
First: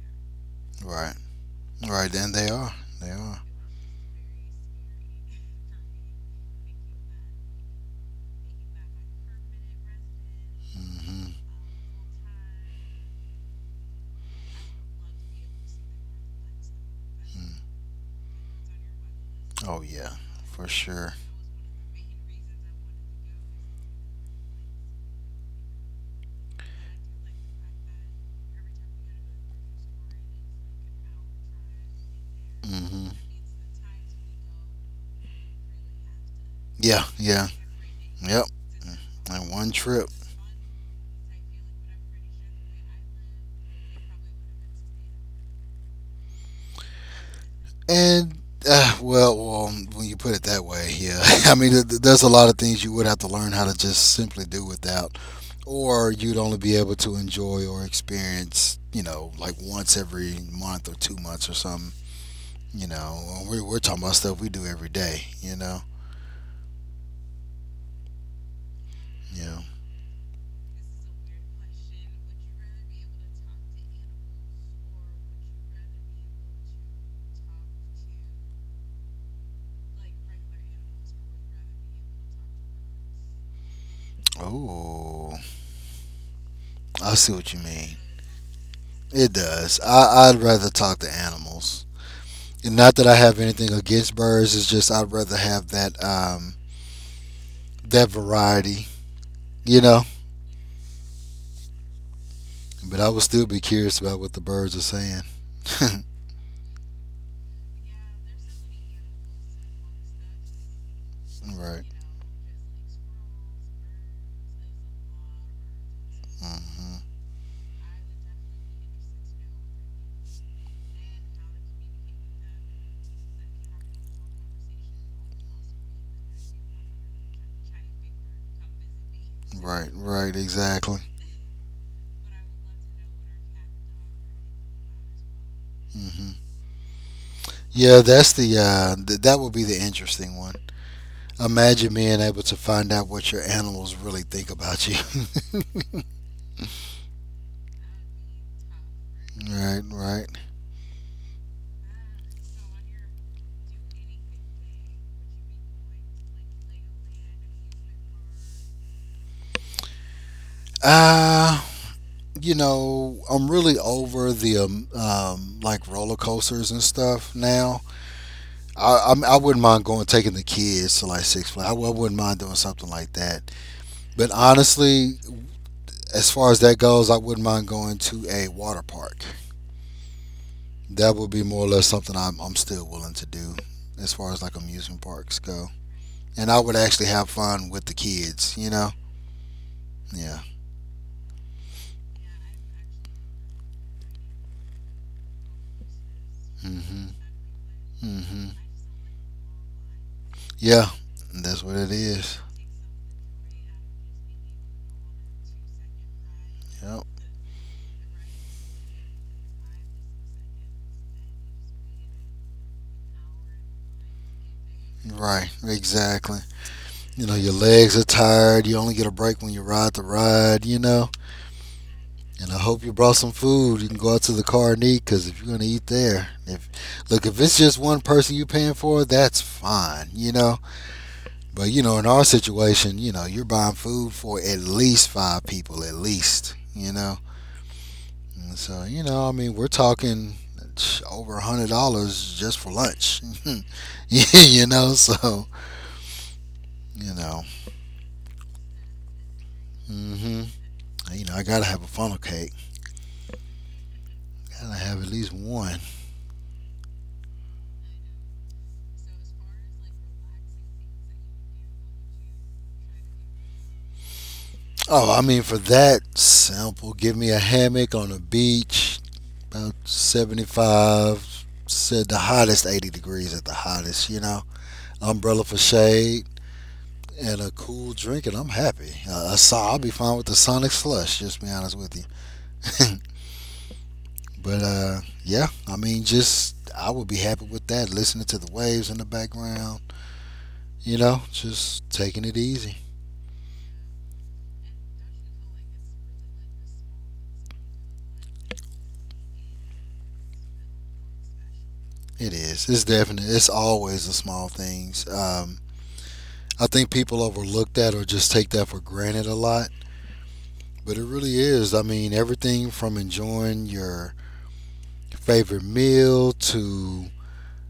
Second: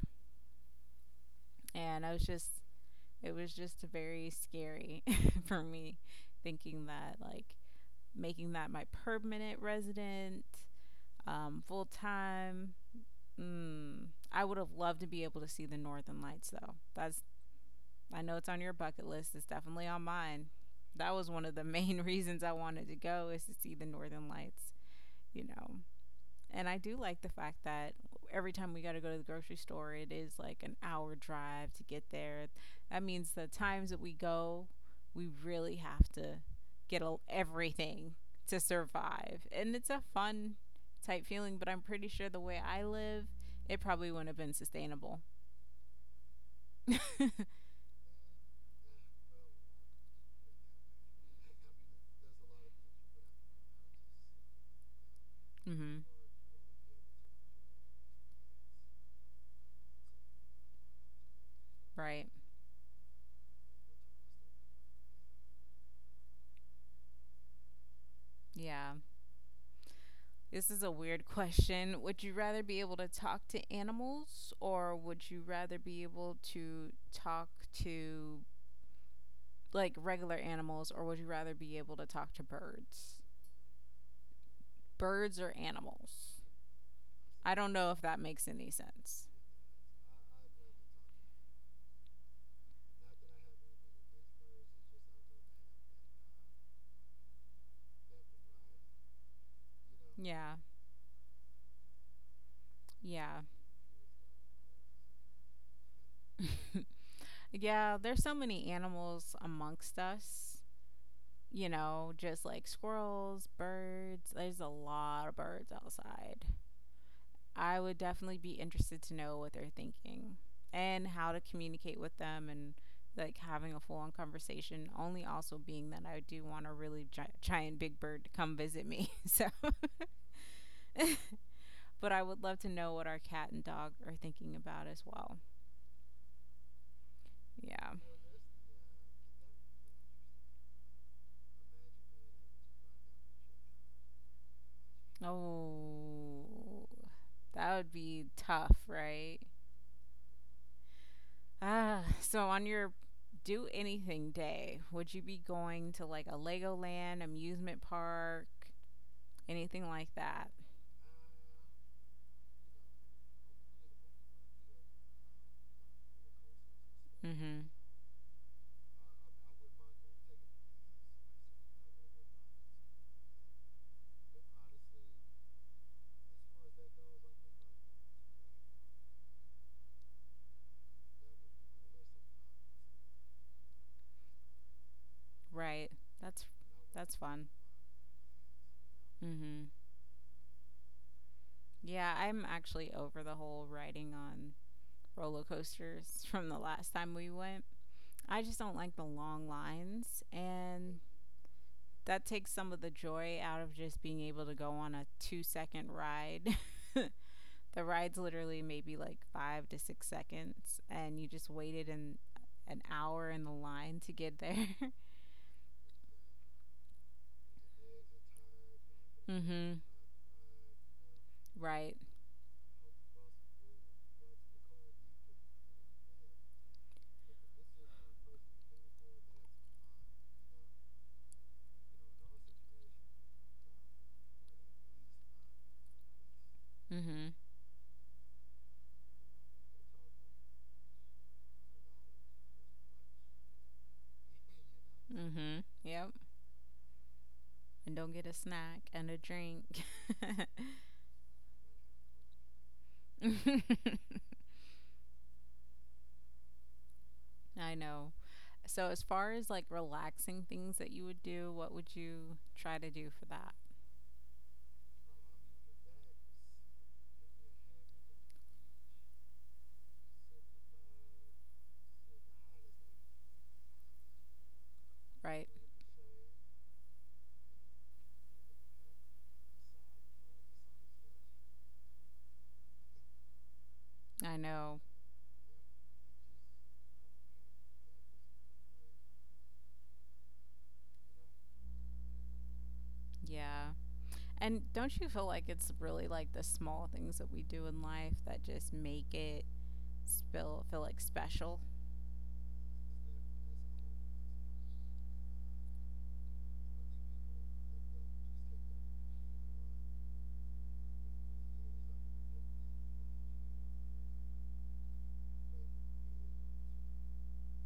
Right. And I Right. was And just, they are. They it are. was just very scary for me thinking that, like, making that my permanent resident, Hmm. Full time. Mm, I would have loved to be able to see the Northern Lights, though. That's I know it's on your bucket list. It's Oh definitely on yeah, mine. for sure. That was one of the main reasons I wanted to go is to see the Northern Lights. You know, and I do like the fact that every time we got to go to the grocery store, it is like an hour drive to get there. That Hmm. means the times that we go, we really have to Yeah. Yeah. everything Yep. to survive. And one And it's a trip. fun type feeling, but I'm pretty sure the way I live, it probably wouldn't have been sustainable. And uh, well, well, when you put it that way, yeah. I mean, there's a lot of things you would have to learn how to just simply do without, Hmm or you'd only be able to enjoy or experience, you know, like once every month or 2 months or something. right. You know, we're talking about stuff we do every day. You know. Yeah. Yeah. This is a weird question. Would you rather be able to talk to animals or would you rather be able to talk to like regular animals, or would you rather be able to talk to birds? Oh. Birds or animals? I see what I you don't know mean. if that makes any sense. It does. I'd rather talk to animals. And not that I have anything against birds. It's just I'd rather have that that variety, you know. Yeah, But I would yeah. still be curious about what the birds are saying. Yeah, there's so many animals amongst us, you Right. know, just like squirrels, birds. There's a lot of birds outside. Hmm. I would definitely be interested to know what they're thinking and how to communicate with them and like having a full on conversation. Only also being that I do want a really giant big bird to come visit me. So, Right. Right. Exactly. but I would love to know what our cat and dog are thinking about as well. Hmm. Yeah. Yeah, that's the that would be the interesting one. Imagine being able to find out what your animals really think about you. Oh, that would be tough, right? Right. Right. Ah, so on your do anything day, would you be going to like a Legoland amusement park? Anything like that. Uh you know, I'm really over the like roller coasters and stuff Mhm. now. I wouldn't mind going taking the kids to like Six Flags. I wouldn't mind doing something like that. But honestly, as far as that goes, I wouldn't mind going to a water park. That would be more or less something I'm still willing to do, as far as like amusement parks go. Right. That's And I would actually that's have fun. fun with the kids. You know. Mhm. Yeah. Yeah, I'm actually over the whole riding on roller coasters from the last Mhm. time we went. I Mhm. just don't like the long lines Yeah. and That's what it that is. takes some of the joy out of just being able to go on a 2-second ride. Yep. The ride's literally maybe like 5 to 6 seconds and you just waited an hour in the line to get there. Right. Exactly. You know, your legs are tired. You only get a break when you Mhm. ride the ride, you know. Right. And I hope you brought some food. You can go out to the car and eat because if you're going to eat there, if look, if it's just one person you are paying for, that's fine, you know. But, you know, in our situation, you know, you're buying food for at least five people, at least, you know. Mhm. And so, you know, I mean, we're talking over $100 just for lunch, you know. So, Mhm. Yep. you know, And don't get a snack and a drink. hmm you know, I gotta have a funnel cake. And I have at least one. I know. So, as far as like relaxing things that you would do, what would you try to do for that? Oh, I mean, for that sample, give me a hammock on a beach, about 75, said the hottest 80 degrees at the hottest, you know. Umbrella Right? for shade and a cool drink, and I'm happy. I'll be fine with the Sonic slush, just to be honest with you. I but know. uh, yeah, I mean, just I would be happy with that. Listening to the waves in the background, you know, just taking it easy. Yeah. And don't you feel like it's really like the small things that we do in life that just make it feel like special? It is. It's definitely. It's always the small things. I think people overlook that or just take that for granted a lot. But it really is. I mean, everything from enjoying your favorite meal to,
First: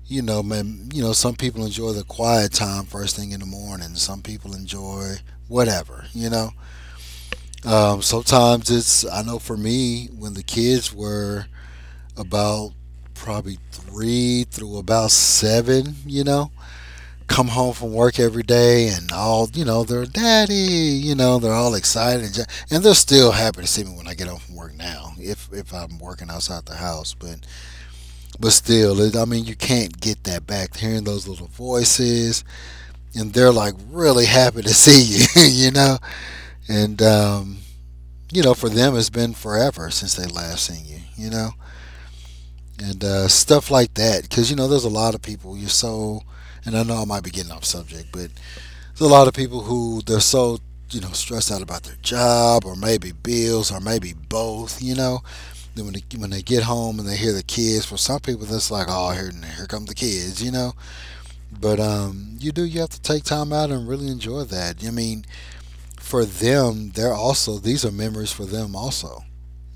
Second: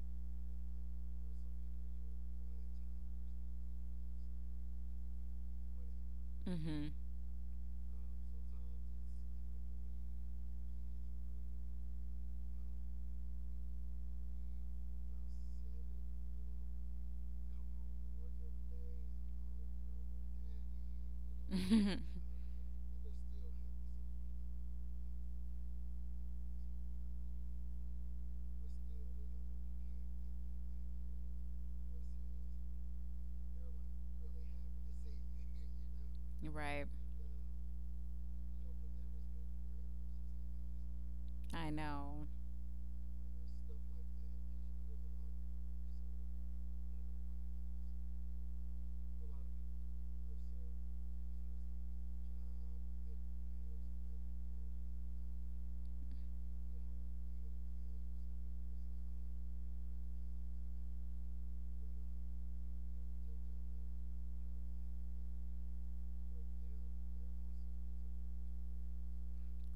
you know, man, you know, some people enjoy the quiet time first thing in the morning. Some people enjoy whatever, Mhm. Sometimes it's, I know for me, when the kids were about probably three through about seven, you know, come home from work every day, and all, you know, they're daddy, you know, they're all excited, and they're still happy to see me when I get home from work now if I'm working outside the house, but still it, I mean you can't get that back, hearing those little voices and they're like really happy to see you. You know, Right. and you know, for them it's been forever since they last seen you, you know I know. and stuff like that, because you know there's a lot of people you're so, and I know I might be getting off subject, but there's a lot of people who they're so, you know, stressed out about their job or maybe bills or maybe both, you know, then when they get home and they hear the kids, for some people that's like, oh, here here come the kids, but you do, you have to take time out and really enjoy that. I mean, for them they're also, these are memories for them also,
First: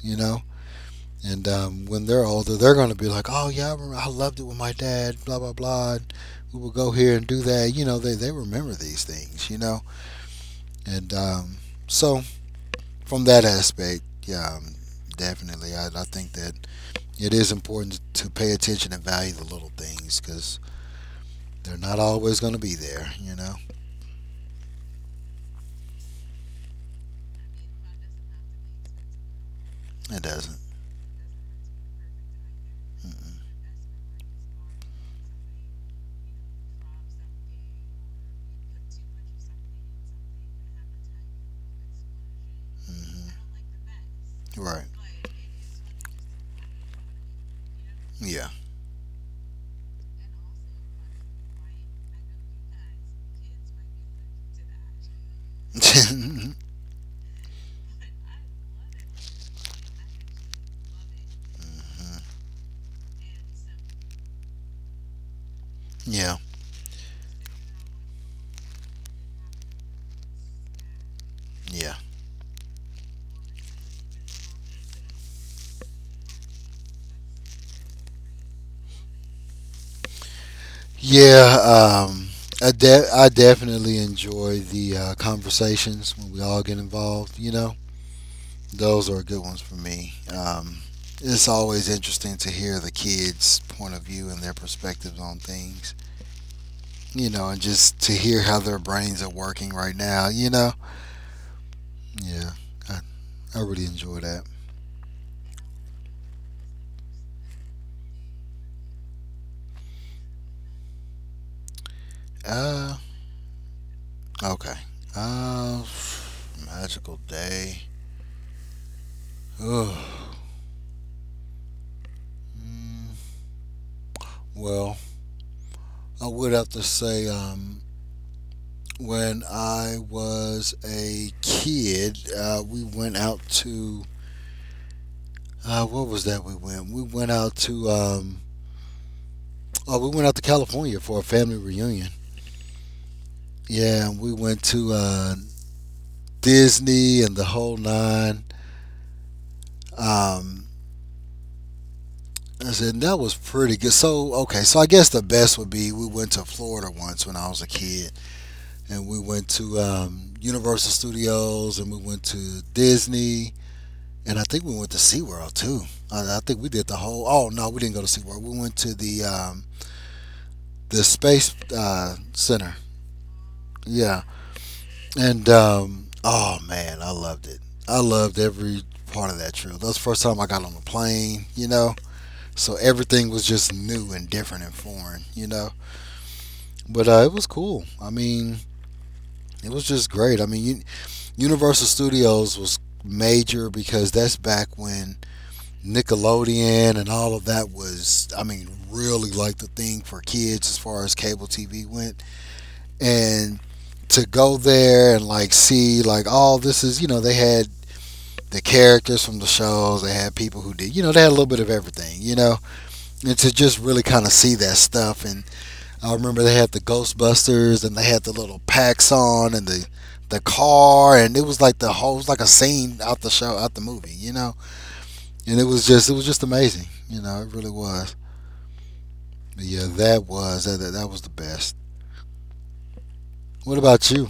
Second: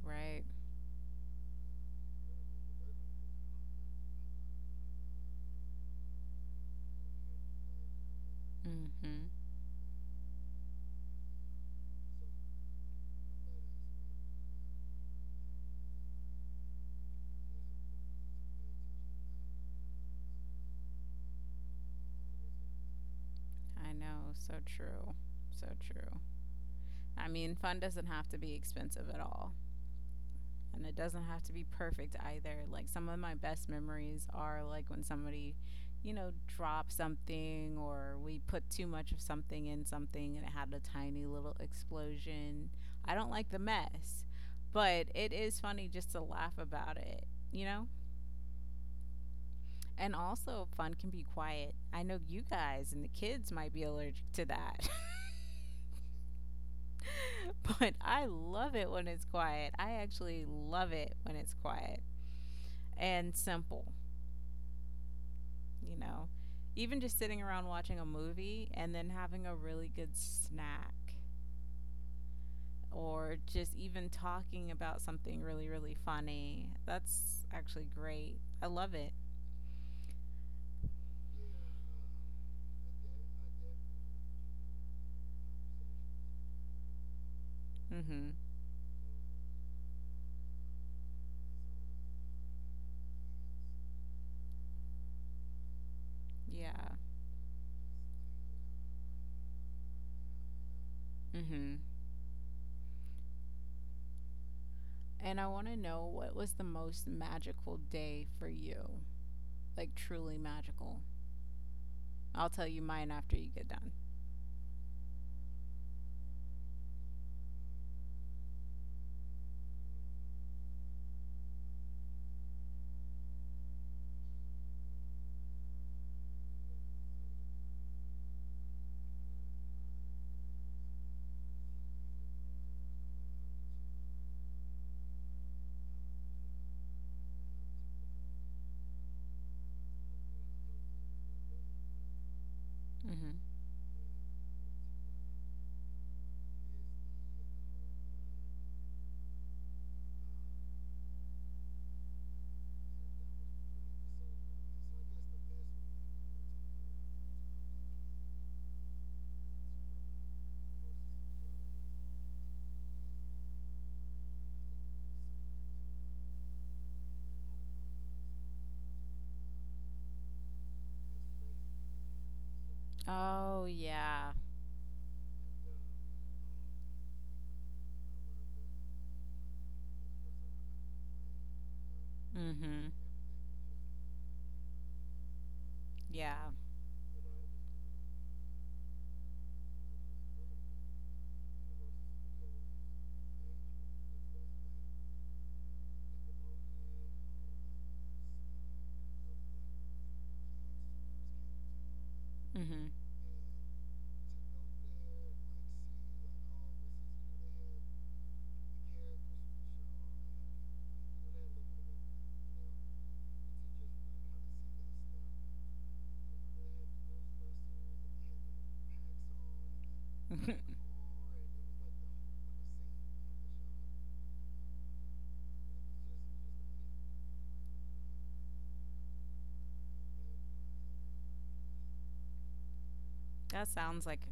you know. Right. And When they're older they're going to be like, oh yeah, I, remember, I loved it with my dad, blah blah blah, we would go here and do that, you know, they remember these Mhm. things, And so, from that aspect, yeah, definitely, I think that it is important to pay attention and value the little things because they're not always going to be there. You know, I know. So true. So true. I mean, fun doesn't have to be expensive at all. it doesn't. And it doesn't have to be perfect either. Like, some of my Mm-hmm. best memories are like when somebody, you know, drops something or we put too much of something in something and it had a tiny little explosion. I don't like the mess, Right? but it is funny just to laugh about it, you know? Yeah. And also, fun can be quiet. I know you guys and the kids might be allergic to that, Mhm. but I love it when it's quiet. I actually love it when it's quiet. And simple, you know. Yeah. Even just sitting around watching a movie and then having a really good snack Yeah. or just even talking about something really, really funny. That's actually great. I love it. Yeah. Um, I definitely enjoy the conversations when we all get involved. You know, Mhm. those are good ones for me. It's always interesting to hear the kids' point of view and their perspectives on things. Yeah. You know, and just to hear how their brains are working right now. You know, Mhm. yeah, I, I really enjoy that. And I want to know what was the most magical day for you? Like truly magical. I'll tell you Uh, mine after you get done. okay. Uh, magical day. Ugh. Mm, well, I would have to say, when I was a kid, we went out to. What was that we went? We went out to, oh, we went out to California for a family reunion. Mhm. Yeah, and we went to, Disney and the whole nine. Um, I said and that was pretty good. So okay, so I guess the best would be we went to Florida once when I was a kid, and we went to, Universal Studios, and we went to Disney, and I think we went to SeaWorld too. I think we did the whole. Oh no, we didn't go to SeaWorld. We went to the, the space center. Oh Yeah. yeah. And oh man, I loved it. I loved every part of that trip. That was the first time I got on a plane, you know. So Mhm. everything was just new and different and foreign, you know. Yeah. But it was cool. I mean, it was just great. I mean, Universal Studios was major because that's back when Nickelodeon and all of that was, I mean, really like the thing for kids as far as cable TV went. Mhm. And to go there and like see, like, all this is, you know, they had the characters from the shows. They had people who did, you know, they had a little bit of everything, you know, and to just really kind of see that stuff. And I remember they had the Ghostbusters, and they had the little packs on, and the car, and it was like the whole, it was like a scene out the show, out the movie, you know. And it was just, it was just amazing, you know, it really was. But yeah, that was that, that was the best. That What sounds about like you?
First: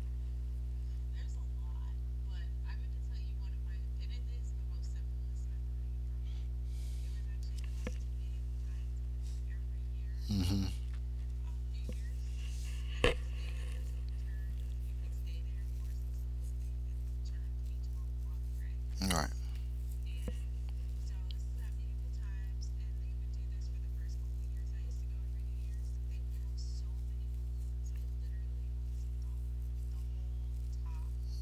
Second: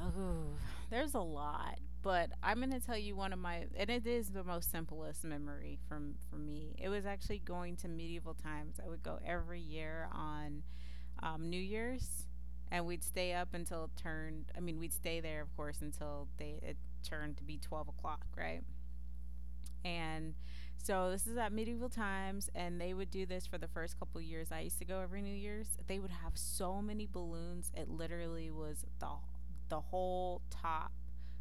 Oh, there's a lot, but I'm gonna tell you one of my, and it is the most simplest memory from for me. It was actually going to medieval times. I would go every year on Mm-hmm. New Year's, and we'd stay up until it turned. I mean, we'd stay there, of course, until they it turned to be 12 o'clock, right? All right. And so this is at medieval times, and they would do this for the first couple of years I used to go every New Year's. They would have so many balloons; it literally was the whole top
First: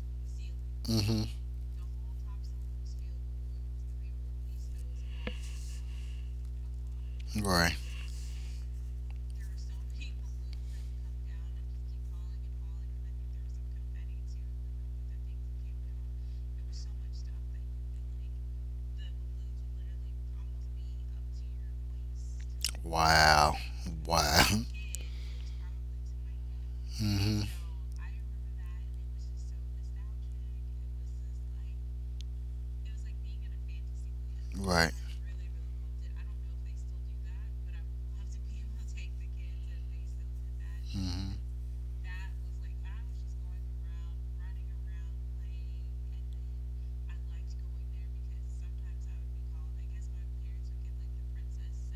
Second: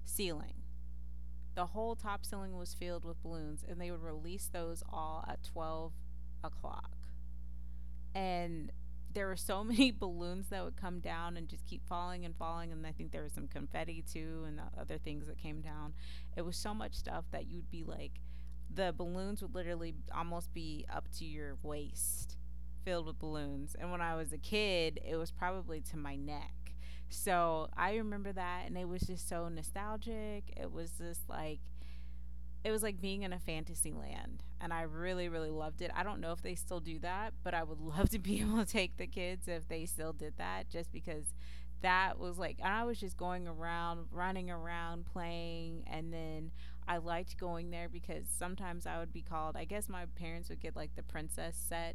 ceiling. Mm-hmm. The whole top ceiling was filled with balloons, and they would release those all at 12 o'clock. Right. And there were so many balloons that would come down and just keep falling and falling. And I think there was some confetti too and the other things that came down. It was so much stuff that you'd be like, the balloons would literally almost be up to your waist filled with Wow. balloons, and when I was a Wow. kid it was probably to my neck. Mm-hmm. So I remember that, and it was just so nostalgic. It was just like it was like being in a fantasy land, and I Right. really really loved it. I don't know if they still do that, but I would love to be able to take the kids if they still did that, just Mm-hmm. because that was like, and I was just going around running around playing. And then I liked going there because sometimes I would be called, I guess my parents would get like the princess set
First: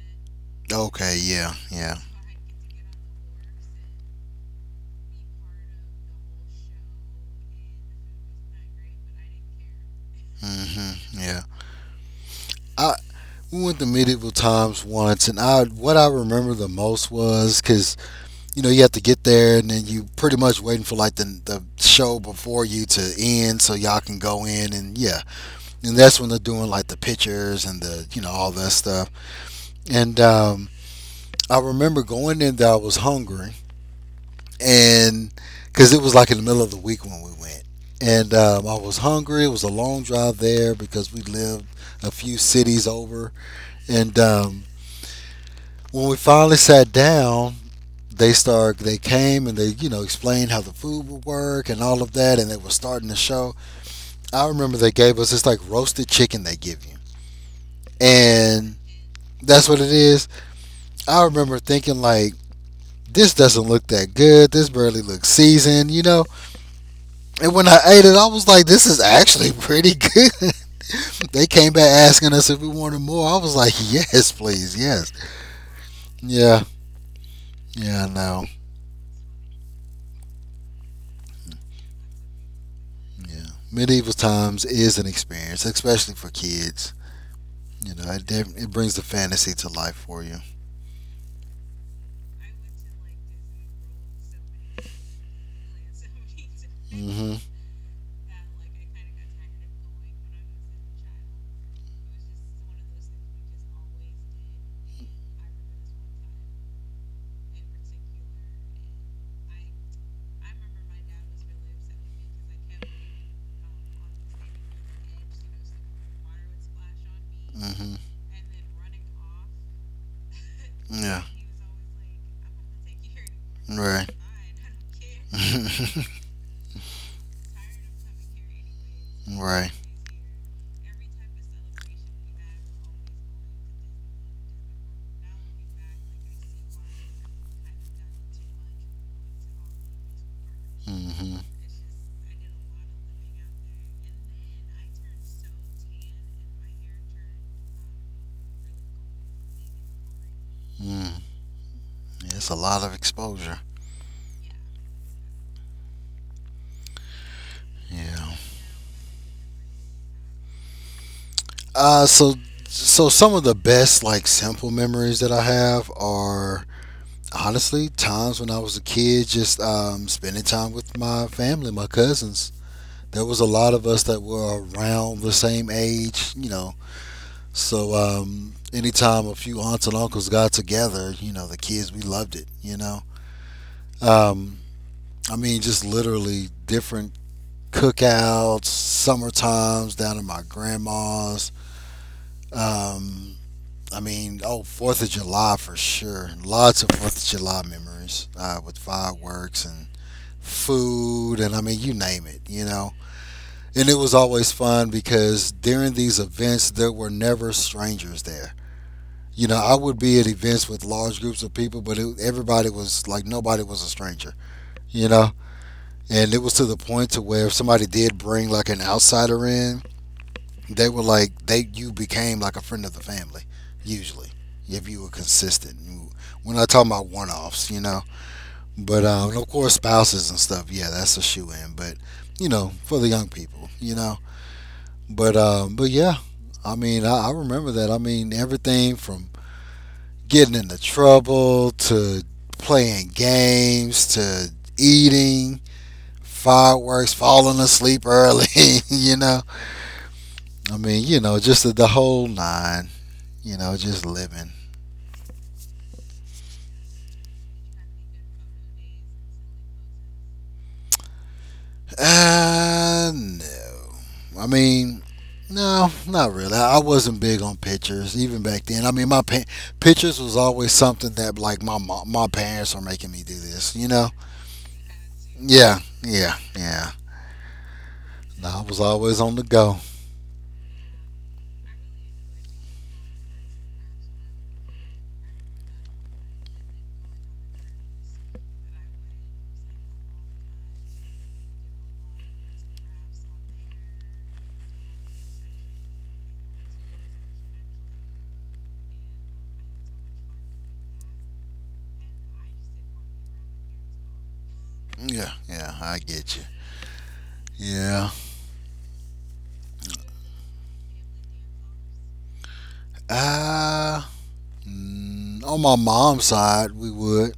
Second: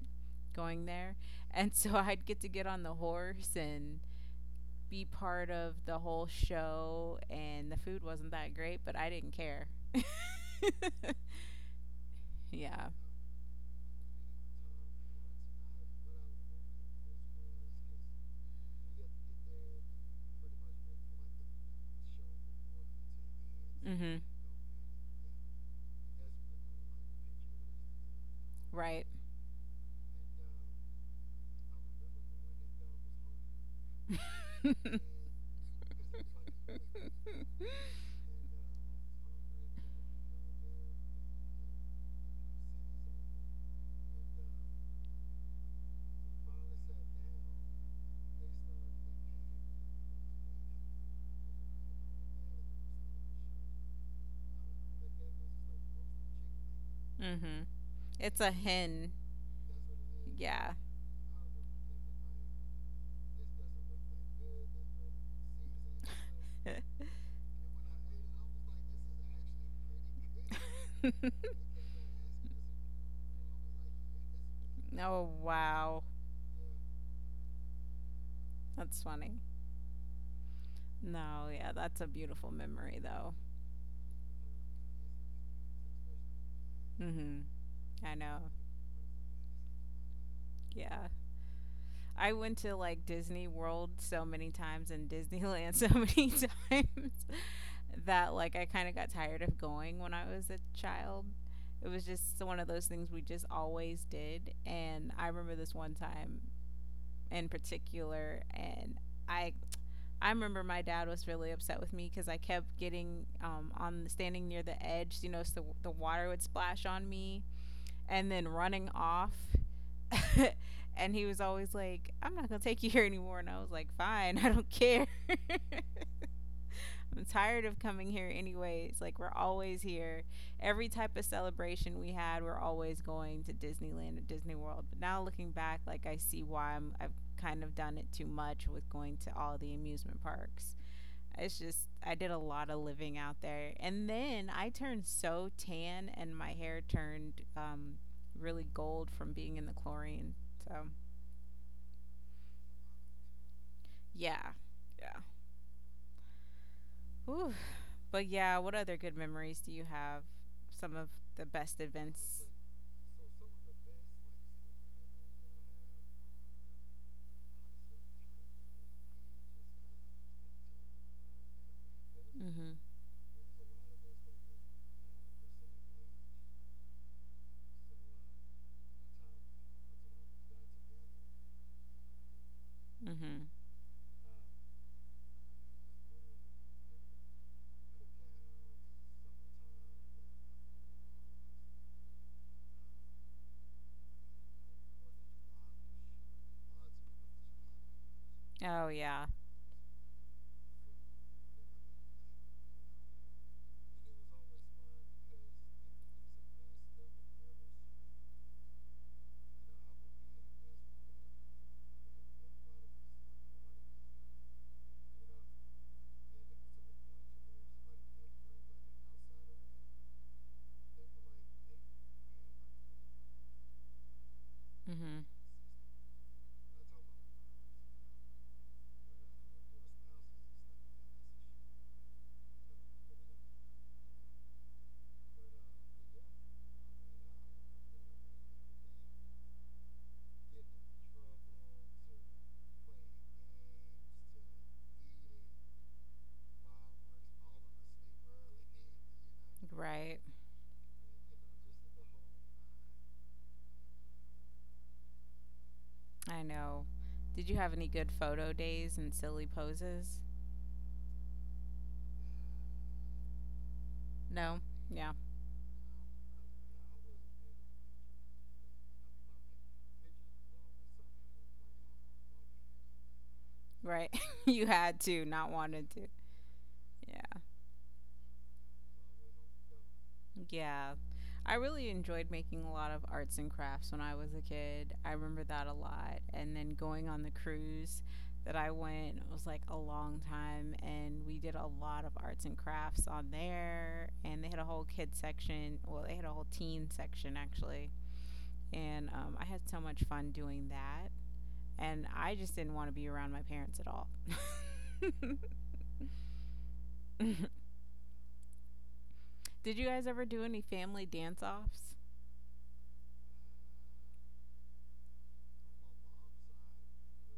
going there, Okay, yeah, and so yeah. I'd get to get on the horse and be part of the whole show. And the food wasn't that great, but I didn't care. Hmm. Yeah. Yeah. I, we went to medieval times once, and I, what I remember the most was because you know you have to get there, and then you pretty much waiting for like the show before you to end, so y'all Mm-hmm. can go in, and yeah, and that's when they're doing like the pictures and the, you know, all that Right. stuff. And I remember going in there, I was hungry, Mm-hmm. and because it was like in the middle of the week when we went, and I was hungry. It was a long drive there because we lived a few cities over. And when we finally sat down, they came and they, you know, explained how the food would work and all of that, and they were starting the show. I remember they gave us this like roasted chicken, they give you, It's a and hen. that's what it is. Yeah. I remember thinking like, this doesn't look that good, this barely looks seasoned, you know. And when I ate it, I was like, this is actually pretty good. They came back asking us if we wanted more, I was like, yes please, yes. Oh wow. Yeah. Yeah, I know. That's funny. No, yeah, that's a beautiful memory though. Yeah, medieval times is an experience, especially for kids. Mm-hmm. You know, I it know. It brings the fantasy to life for you. Yeah. I went to like Disney World so many times and Disneyland so many times Mhm. that like I kind of got tired of going when I was a child. It was just one of those things we just always did. And I remember this one time in particular, and I I remember my dad was really upset with me because I kept getting on standing near the edge, you know, so the water would splash on me Mhm. and then running off. And Yeah. he was always like, "I'm not gonna take you here anymore," and I was like, Right. "Fine, I don't care." I'm tired of coming here anyways. Like we're Right. always here. Every type of celebration we had, we're always going to Disneyland or Disney World. But now looking back, like I see why I've kind of done it too much with going to all the amusement parks. Mhm. It's just I did a lot of living out there. And then I turned so tan and my hair turned really gold from being in the chlorine. So, Mm. Yeah, it's a lot of exposure. yeah. Yeah. Ooh. But Yeah. yeah, what other good memories do you have? Some of the best So. events. So some of the best like simple memories that I have are honestly times when I was a kid, just, spending time with my family, my cousins. Mhm. There was a lot of us that were around the same age, you know. So anytime a few aunts and uncles got together, you know, the kids, we loved it, you know. Mhm. Um, I mean, just literally different cookouts, summer times down at my grandma's. Um, I mean, oh, Fourth of July for sure. Lots of Fourth of July memories with Oh yeah. fireworks and food, and I mean, you name it, you know. And it was always fun because during these events, there were never strangers there. You know, I would be at events with large groups of people, but it, everybody was like nobody was a stranger. You know, and it was to the point to where if somebody did bring like an outsider in, they were like, they, you became like a friend of the family usually if you were Mhm. consistent. We're not talking about one offs, you know. But and of course, spouses and stuff. Yeah, that's a shoe in. But you know, for the young people, you know. But but yeah, I mean, I remember that. I mean, everything from getting into trouble to playing games to eating fireworks, falling asleep early. You know, Right. I mean, you know, just the whole nine, you know, just living. I know. Did you have any good photo days and silly poses? No. I No. mean, Yeah. no, not really, I wasn't big on pictures even back then. I mean, pictures was always something that like my mom, my parents were making me do this, you know. Right. You had to, not Yeah, wanted to. yeah, yeah. Yeah. No, I was always on the go. Yeah. I really enjoyed making a lot of arts and crafts when I was a kid. I remember that a lot. And then going on the cruise that I went, it was like a long time. And we did a lot of arts and crafts on there. And they had a whole kid section. Well, they had a whole teen section, actually. And I had so much fun doing that. And I just didn't want to be around my parents at all. Yeah, yeah, I get you. Yeah. Did you guys ever do any family dance offs? Uh, on my mom's side, we would.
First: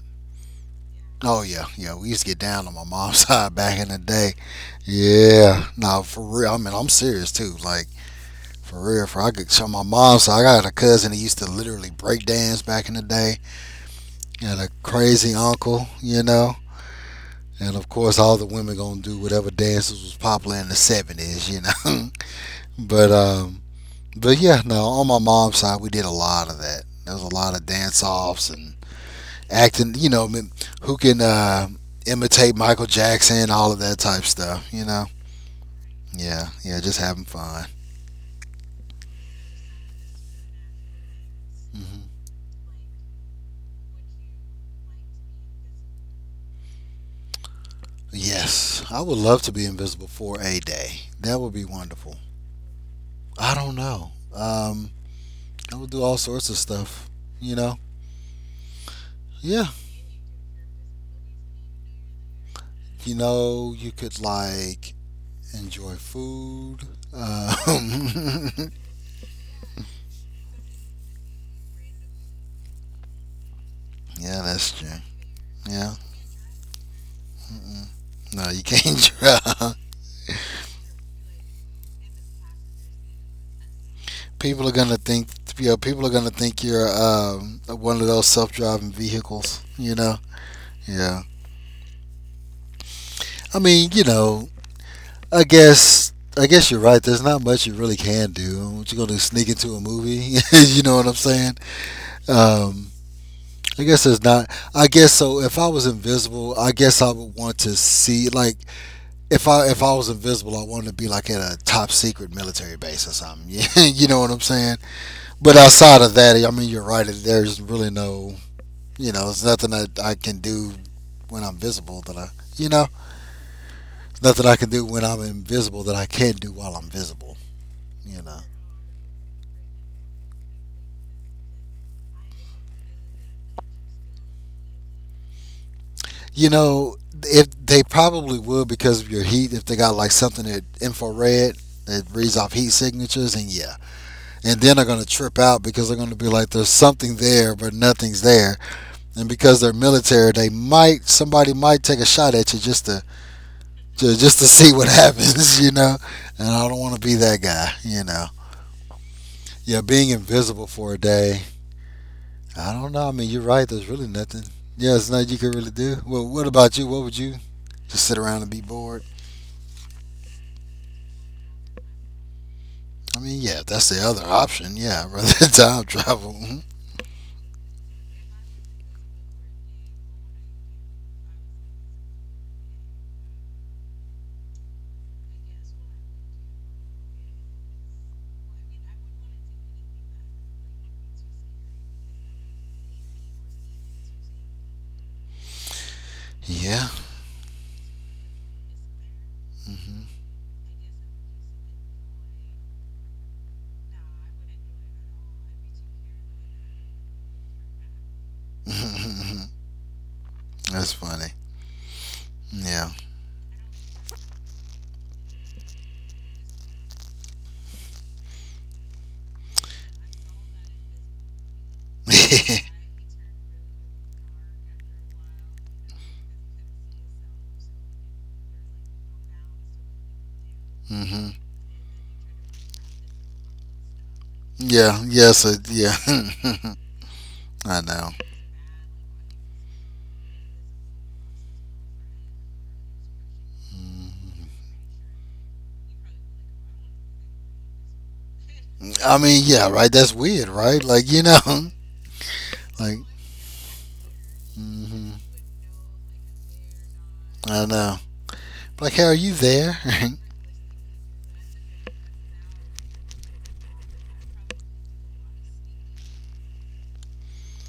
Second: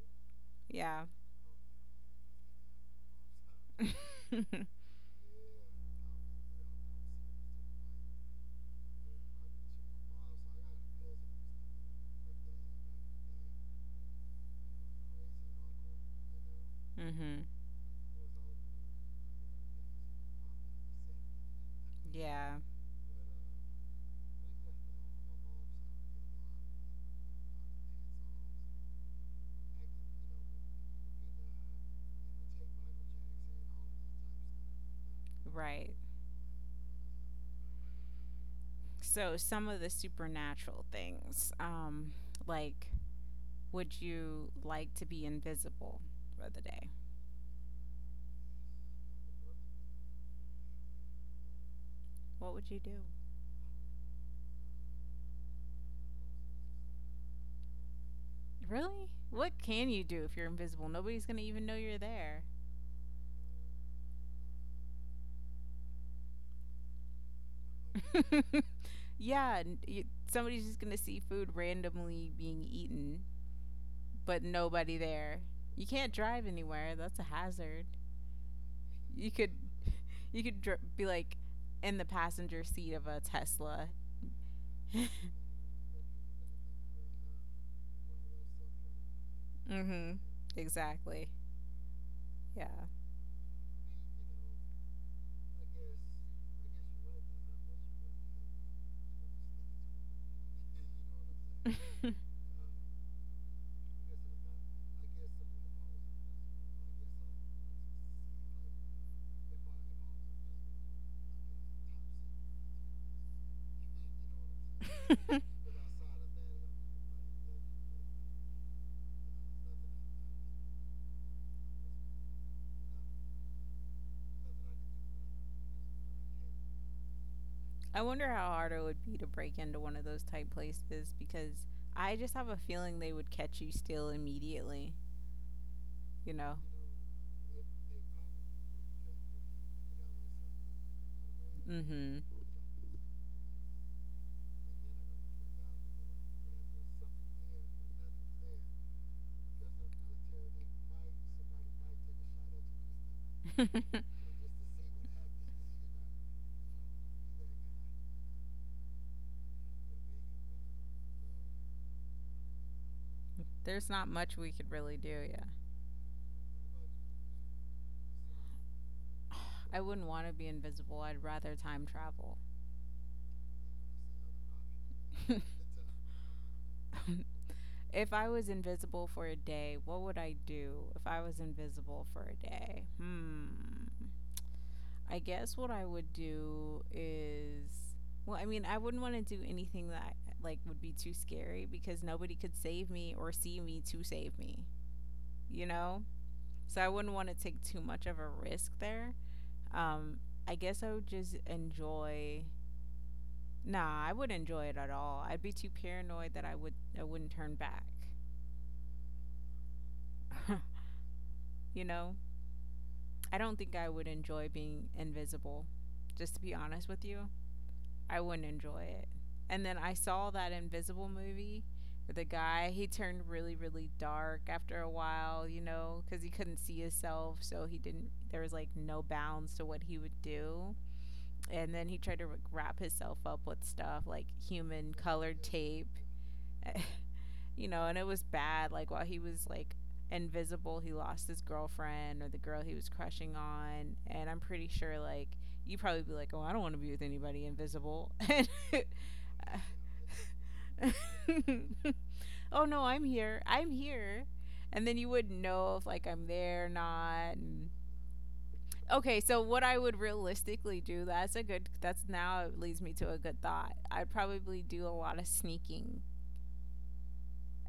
Yeah. Oh yeah, yeah. We used to get down on my mom's side back in the day. Yeah. Nah, for real. I mean, I'm serious too. Like, for real. For I could show my mom's side. I got a cousin that used to literally break dance back in the day. And a crazy uncle, you know. Hmm. And of course, all the women gonna do whatever dances was popular in the '70s, you know. Yeah, but um, but yeah, no. On my mom's side, we did a lot of that. There was a lot of dance offs and acting, you know, I mean, who can imitate Michael Jackson, all of that type stuff, you know? right. Yeah, yeah, just having fun. So some of the supernatural things, Hmm. like would you like to be invisible for the day? Yes, I would love to be invisible for a day. That would be wonderful. What would you do? I don't know. I would do all sorts of stuff, you know? Really? What Yeah, can you do if you're invisible? Nobody's gonna even know you're there. you know, you could like enjoy food. Um, Yeah, somebody's just gonna see food randomly being eaten, but yeah, that's true. nobody there. You Yeah. can't drive anywhere. That's a hazard. Mm-mm. No, you can't You could, drive. you could be like in the passenger seat of a Tesla. People are gonna think, you know, people are gonna think you're, one of those self-driving vehicles. Mm-hmm. Yeah. Exactly. Yeah. I mean, you know, I guess you're right. There's not much you really can do. What you gonna do? Sneak into a movie? you know what I'm saying? Um, I guess there's not. I guess so. If I was invisible, I guess I would want to see like if I was invisible, I wanted to be like at a top secret military base or something. you know what I'm saying? But outside of that, I mean, you're right. There's really no. It's nothing that I can do when I'm visible that you know, nothing I can do when I'm invisible that I can't do while I'm visible. I You wonder know, how hard it would be to break into one of those type places, because I just have a feeling they would catch you still immediately, you you know? know, if they probably would because of your heat, if they got like something that infrared that Mm-hmm. reads off heat signatures, and yeah, and then they're gonna trip out because they're gonna be like, there's something there, but nothing's there, and because they're military, they might somebody might take a shot at you just to see what happens, you know, and I don't want to be that guy, you know. Yeah, being invisible for a day. I don't know. I mean, you're right. There's There's really not much nothing. we could Yeah, really it's do, nothing you yeah. could really do. Well, what about you? What would you just sit around and be bored? I wouldn't want to be invisible. I'd rather time travel. I mean, yeah, that's the other option. Yeah, rather than time travel. Mhm. If I was invisible for a day, what would I do if I was invisible for a day? Hmm. I guess what I would do is, well, I mean, I wouldn't want to do anything that like would be too scary because nobody could save me or see me to save me, you know? So I Yeah. wouldn't want to take too much of a risk there. Um, I guess I would just enjoy, nah, I wouldn't enjoy it at all. I'd be too paranoid that I wouldn't turn back. Hmm. That's funny. You know? Yeah. I don't think I would enjoy being invisible, just to be honest with you. I wouldn't enjoy it. And then I saw that Invisible movie with the guy. He turned really, really dark after a while, you know, because he couldn't see himself. So he didn't, there was like no bounds to what he would do. Hmm. And then he tried to like wrap himself up with stuff like human Yeah. Yes. colored So tape. yeah. You I know, and it know. was bad. Like while he was like invisible, he lost his girlfriend or the girl he was crushing on, and I'm Mhm. pretty sure like you probably be like, oh, I don't want to be with anybody invisible. I mean, yeah. Right. That's weird. Right. Like you know. And oh no, Like. I'm here. I'm here. And then you Hmm. wouldn't know if like I'm there or not. I And know. Like, how are okay, you so what there? I would realistically do, that's a good that's now it leads me to a good thought. I'd probably do a lot of sneaking,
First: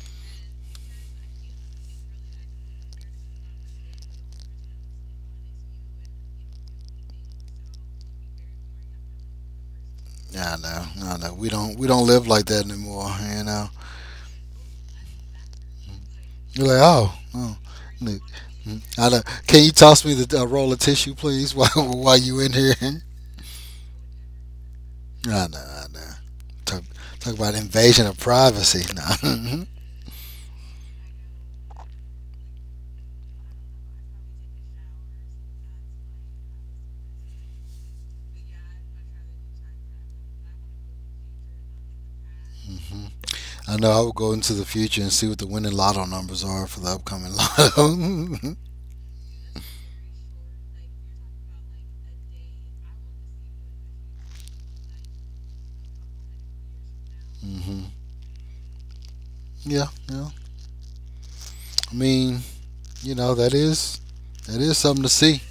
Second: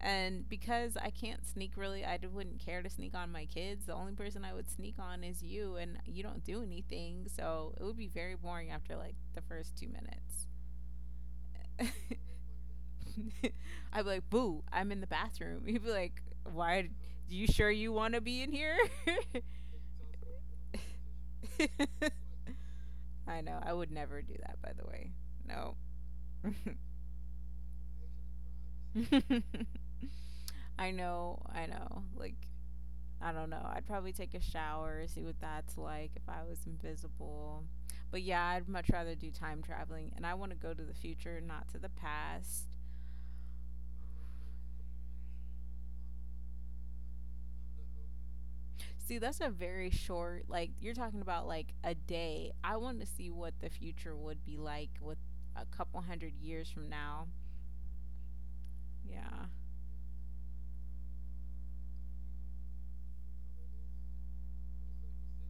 and because I can't sneak really, wouldn't care to sneak on my kids. The only person I would sneak on is you, and you don't do anything. So it would be very boring after like the first 2 minutes. Yeah, I know. I know. We don't live like that anymore. You know. I'd be like, boo, I'm in the bathroom. He would be like, You're like, why? oh, You oh, sure you want to look, be in here? mm, I know. Can you toss me the roll of tissue, please, while you in here? I I know. I would never do that, by the way. know. I No. know. Talk talk about invasion of privacy. No. I know. I know. Like, I don't know. I'd probably take a shower, see what that's like if I was invisible. But yeah, I'd much rather do time traveling, and I want to go to the future, not to the past. Mhm. I know. I will go into the future and see what the winning lotto numbers are for the upcoming lotto. See, that's a very short, like, you're talking about like a day. I want to see what the future would be like with a couple hundred years from now. Hmm. Yeah. Yeah. Yeah. I mean, you know, that is that is something to see.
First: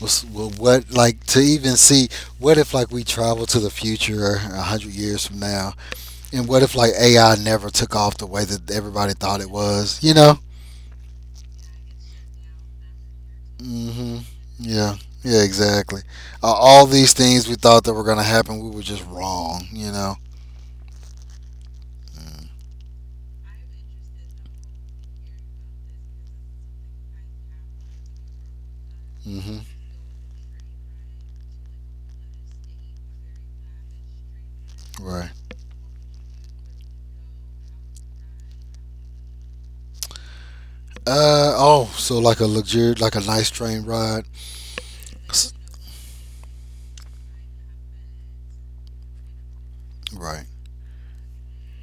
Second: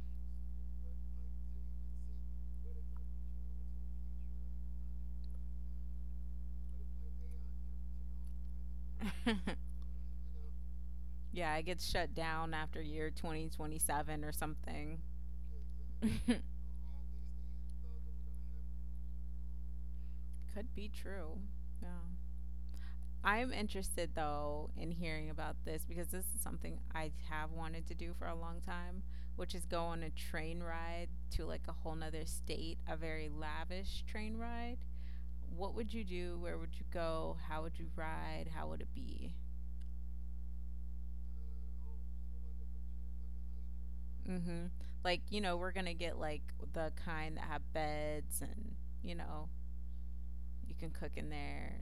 What like to even see what if like we travel to the future 100 years from now, and what if like AI never took off the way that everybody thought it was, you know? Yeah, it gets shut down after year Hmm. 2027 or Yeah, something. yeah, exactly. Could All these things we thought that were gonna happen, we were just wrong, you know? be true. Yeah. I'm interested though in hearing about this, because this is something I have wanted to do for a long time, which Hmm. is go on a train ride to like a whole nother state, a very lavish train ride. Right. What would you do? Where would you go? How would you ride? How would it be? Oh, so like a luxury, like a nice train ride, Mm-hmm. Like, you S- know, we're gonna get like the kind that have beds and, you know, right? you can cook in there.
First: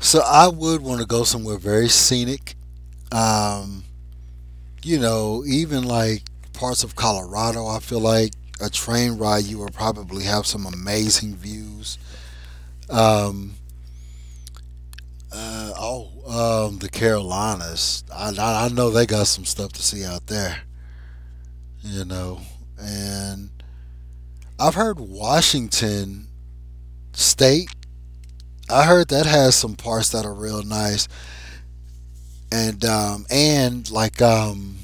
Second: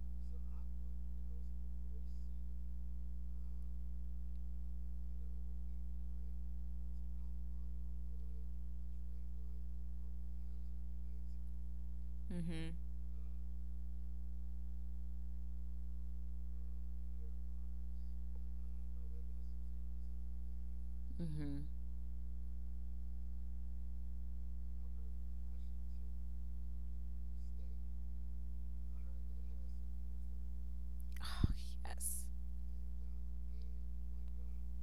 So I would want to go somewhere very scenic. Um, you know, even like parts of Colorado, I feel like a train ride, you will probably have some amazing views. Mm-hmm. Um, uh, oh, the Carolinas. I know they got some stuff to see out there, Mm-hmm. you know. And I've heard Washington State. I heard that has some parts that are real nice, Oh, yes. And like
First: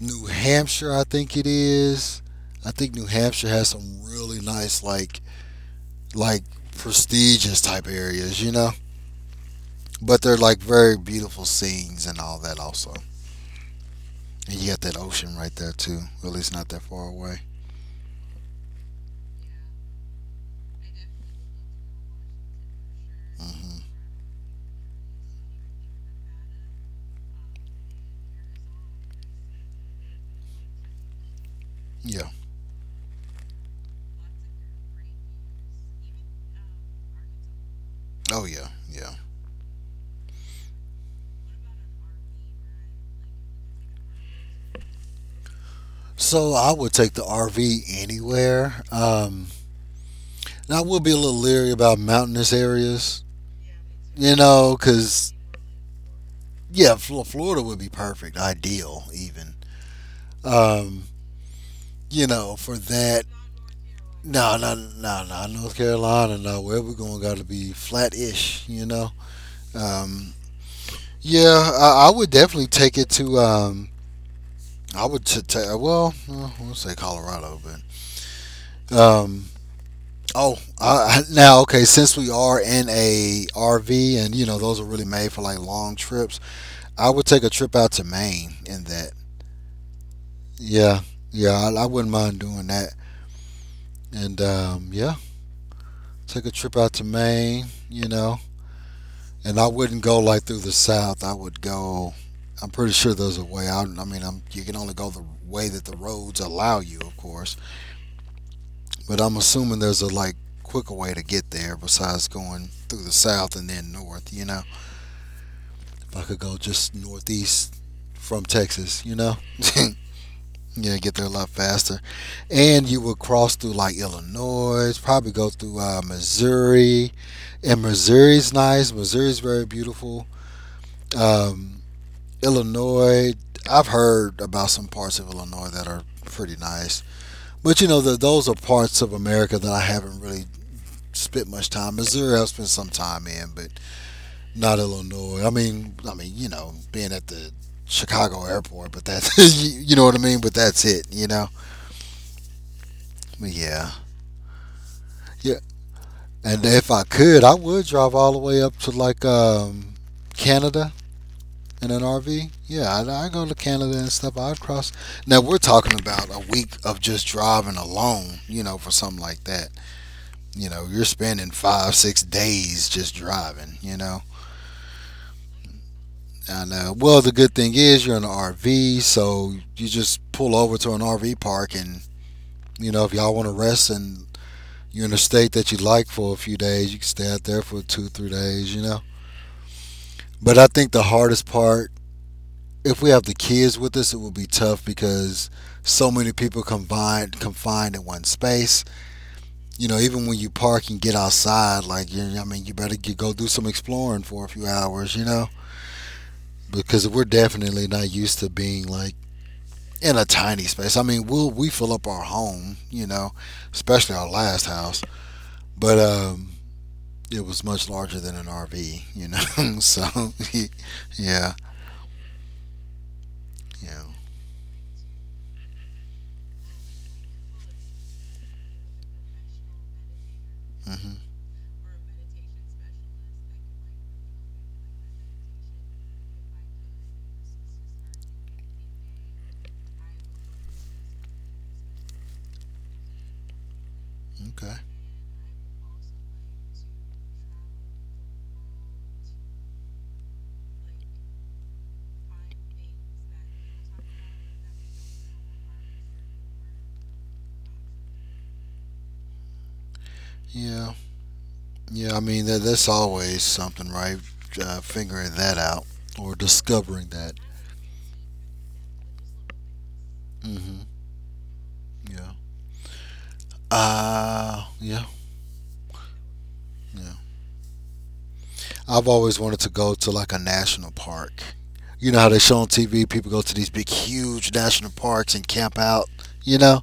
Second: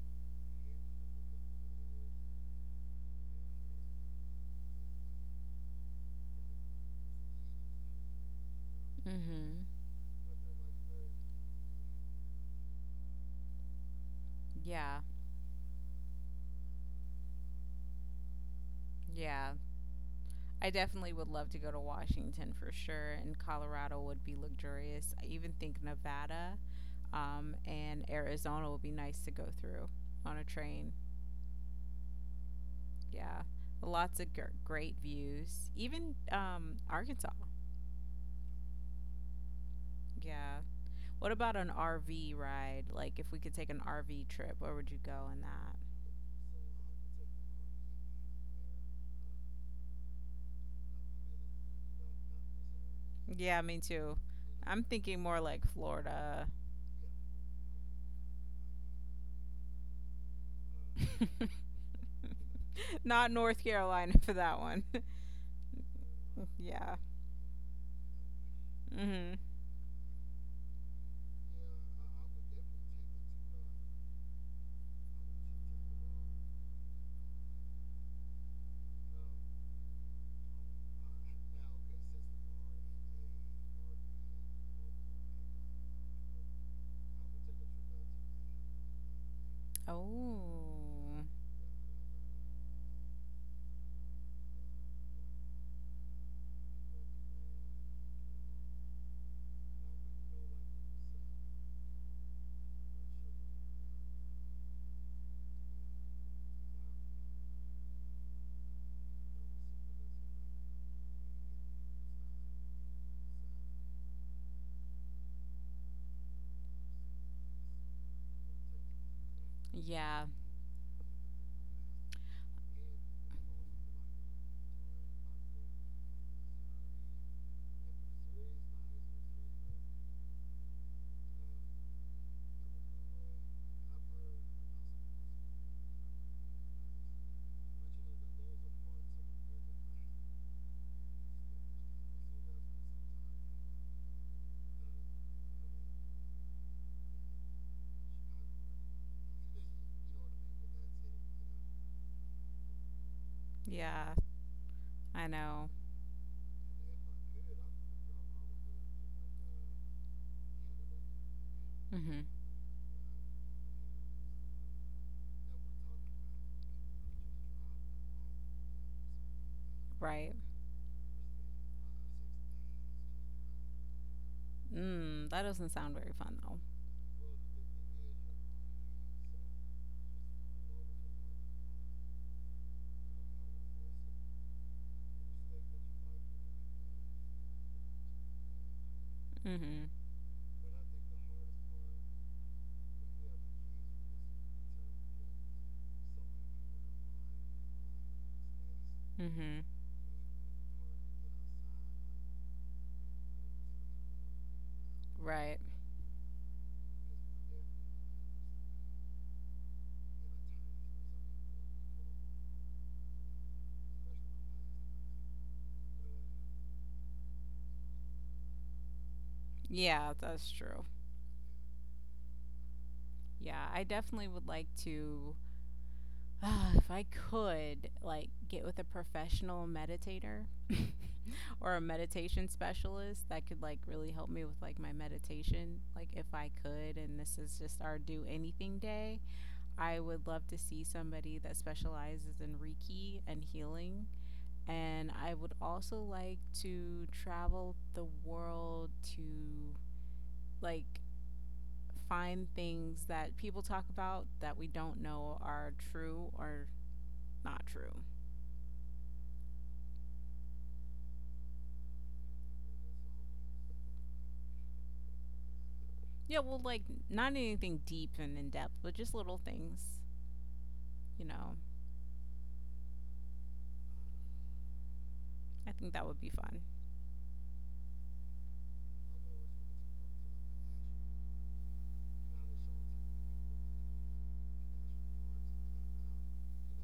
New Hampshire, I think it is. I think New Hampshire has some really nice like prestigious type areas, you know. Mm-hmm. But they're like very beautiful scenes and all that also. And you got that Yeah. ocean right there too. Really, it's not that far away. Yeah. I definitely would love to go to Washington for sure, and Hmm. Colorado would be luxurious. I even think Nevada and Arizona would be nice to go through on a train. Yeah. Yeah, lots of great views. Even Arkansas. Oh yeah. Yeah. Yeah. What about an RV ride? Like, if we could take an RV trip, where would you go in that? So I would take the RV anywhere. And I would be a little leery about mountainous areas, Yeah, me too. you know, I'm thinking because more like Florida, yeah, Florida would be perfect, ideal even. Um, you know, for that. not North Carolina for No, that no, one. no, no. North Carolina, no. Where we're Yeah. going, got to be flat-ish, you know. Hmm. Um, yeah, I would definitely take it to. I would t- ta well, we'll say Colorado, but um, oh, I- now okay. Since we are in a RV, and you know those are really made for like long trips, I would take a trip out to Maine. In that, yeah, Oh, yeah, I wouldn't mind doing that. And yeah, take a trip out to Maine. You know, and I wouldn't go like through the south. I would go. I'm pretty sure there's a way out. You can only go the way that the roads allow you, of course. But I'm assuming there's a like quicker way to get there besides going through the south and then north. You know, if I could go just northeast from Texas, you know, yeah, yeah, get there a lot faster. And you would cross through like Illinois, probably go through Missouri. And Missouri's nice. Missouri's very beautiful. Um, Illinois, I've heard about some parts of Illinois that are pretty nice, but you know those are parts of America that I haven't really spent much time. Missouri, I've spent some time in, but not Illinois. I mean, you know, being at the Chicago airport, but that's you know what I mean. But that's it, you know. Yeah, yeah, I yeah. know. And if I could, I would drive all the way up to like Canada in an Hmm. RV. Yeah, I go to Canada and stuff. I'd cross. Now we're talking about a week of just driving alone. You know, for something like that. Right. You know, you're spending five, six days just driving. You know, Mm, that doesn't sound very fun though. and well, the good thing is you're in an RV, so you just pull over to an RV park, and you know, if y'all want to rest and you're in a state that you like for a few days, you can stay out there for two, three days. You know. Hmm. But I think the hardest part, if we have the kids with us, it will be tough because so many people combined confined in one space. Hmm. You know, even when you park and get outside, I mean, you better go do some exploring for a few hours. You know, Right. because we're definitely not used to being like in a tiny space. We fill up our home. You know, especially our last house, but it was much larger than an RV. You know, so Yeah, that's true. yeah, Yeah, I yeah, definitely would like to, if I could, like get with a professional meditator mm hmm or a meditation specialist that could like really help me with like my meditation, like if I could, and this is just our do anything day. I would love to see somebody that specializes in Reiki and healing. okay, And I would also like to travel the world to like find things that people talk about that we don't know are true or not true. yeah. Yeah, I mean, there's always something, right? Figuring that out or Yeah, well, like discovering not that. anything deep and in depth, but just little things, Hmm. you know. Yeah. Yeah, I think that would be fun. yeah. I've always wanted to go to like a national park. You know how they show on TV people go to these big, huge national parks and camp out. You know,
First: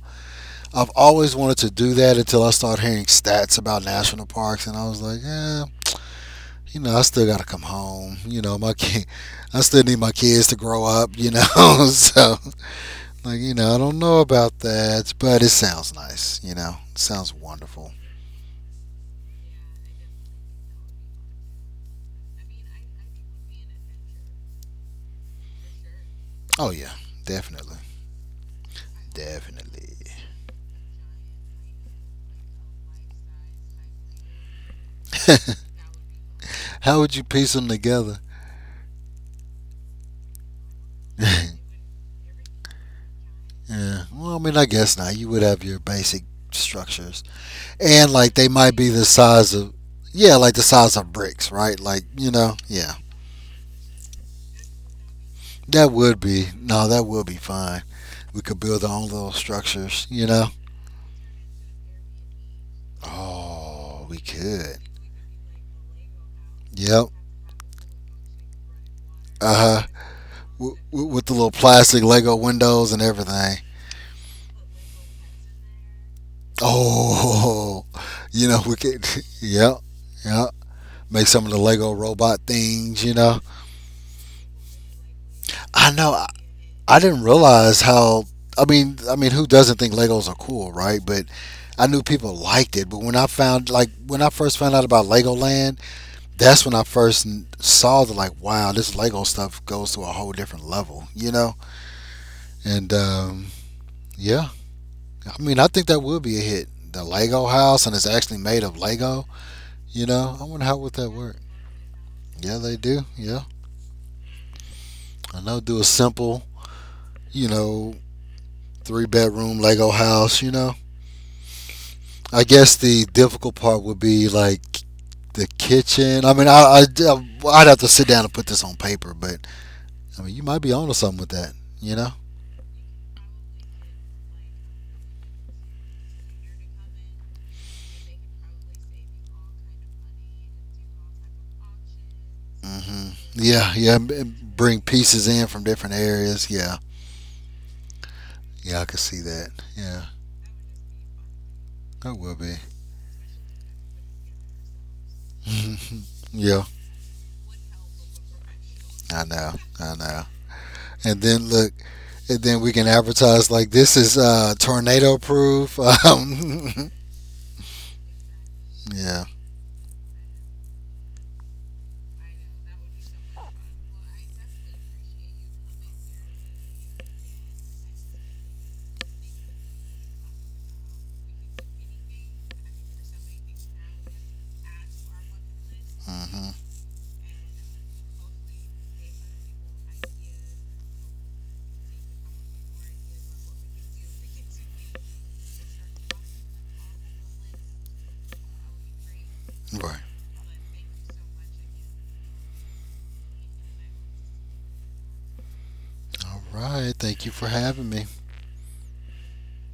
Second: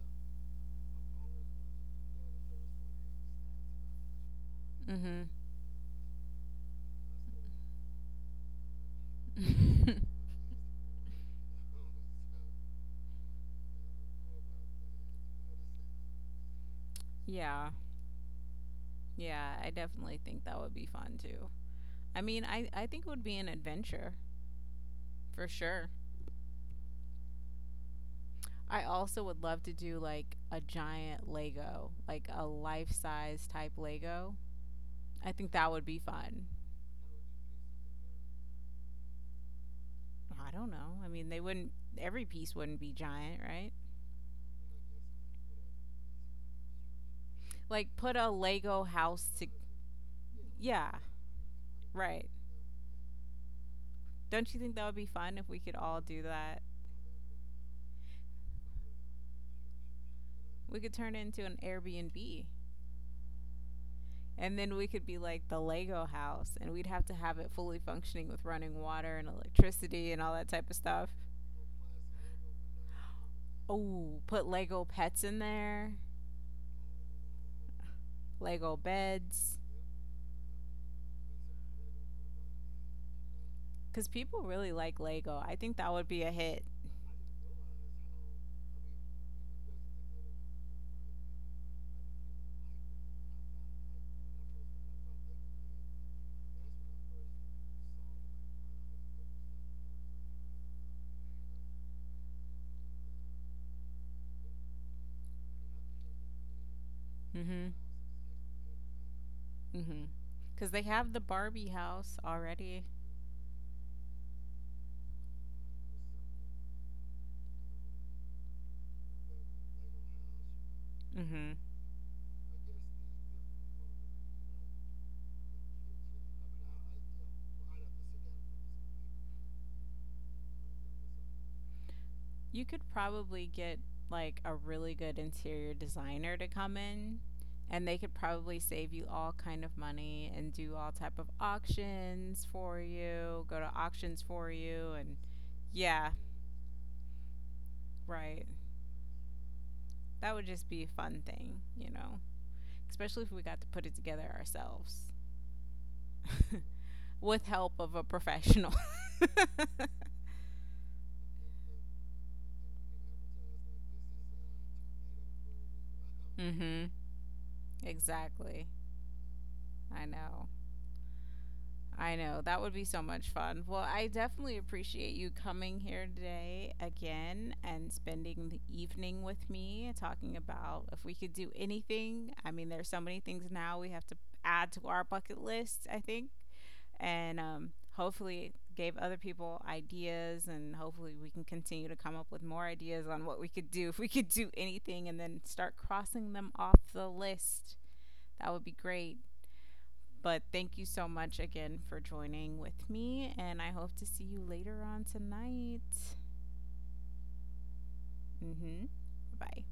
I've always wanted to do that until I started hearing stats about national parks, and I was like, yeah, you know, I still got to come home. You know, my kid, I still Mm-hmm. need my kids to grow up. You know, so like, you know, I don't know about that, but it sounds nice, you know. It sounds Yeah, wonderful. yeah, I definitely think that would be fun too. I mean, I think it would be an adventure. For sure. Oh yeah, definitely. I also would love to Definitely. do like a giant Lego, like a life size type Lego. I think that would be fun. How would you piece them together? I don't know. I mean, they Yeah. wouldn't, every piece wouldn't be giant, right? Well, I mean, I guess not. You would have your basic structures. Like And put a like they might Lego be the house to, size of yeah, like the yeah, size of bricks, right? Like, right. you know, yeah. Don't you think that would be fun if we could That all would do be that? no, that would be fine. We could build our own little structures, you know. We could turn it into an Airbnb, Oh, we and then could. we could be like the Lego house, and we'd have Yep. to have it fully functioning with running water and Uh huh. electricity and all that type with, of stuff. with the little plastic Lego windows and everything. Oh, put Lego pets in there. Oh, you know we Lego could. beds, Yep, yep. Make some of the Lego robot things. You know, because people really like Lego. I think I that would know. be I, a hit. I didn't realize how. I mean, who doesn't think Legos are cool, right? But I knew people liked it. But when I first found out about Legoland, that's when I first saw the like, wow, this Lego stuff goes to a whole different level. You know, and yeah, I mean, I think that would be a hit. The Lego Mhm. house, and it's actually made of Lego. You Mhm. know, I wonder Because how they would that have the work. Barbie house Yeah, they already. do. Yeah, I know. Do a simple, you know, three-bedroom Lego house. You know, Mhm. I guess the difficult part would be like the kitchen. I mean, I I'd have to sit down and put this on paper, but I mean, you might be onto something with that. You know. You could probably get like a really good interior designer to come in, and they could probably save you all kind of money and do all type of auctions for Mm hmm. you, go to Yeah, yeah. auctions for Bring you and pieces in from different yeah, areas. Yeah, right. yeah. I could see that. Yeah, That would just be a fun thing, you that know. would be. Especially if we got to put it together ourselves. Yeah. With help of a professional. I know, I know. And then look, and then we can advertise like this is tornado proof. Um, Mhm. Exactly. yeah. I know. I know. That would be so much fun. Well, I definitely appreciate you coming here today again and spending the evening with me talking about if we could do anything. I mean, there's so many things now we have to add to our bucket list, I think. Hmm. And hopefully gave other people ideas, and hopefully we can continue to come up with more ideas on what we could do if we could do anything and then start crossing them off the list. That would be great. Right. But thank you so much again for joining with me, and I hope to see you later on tonight. All right. Thank you for having me. Mm-hmm. Bye.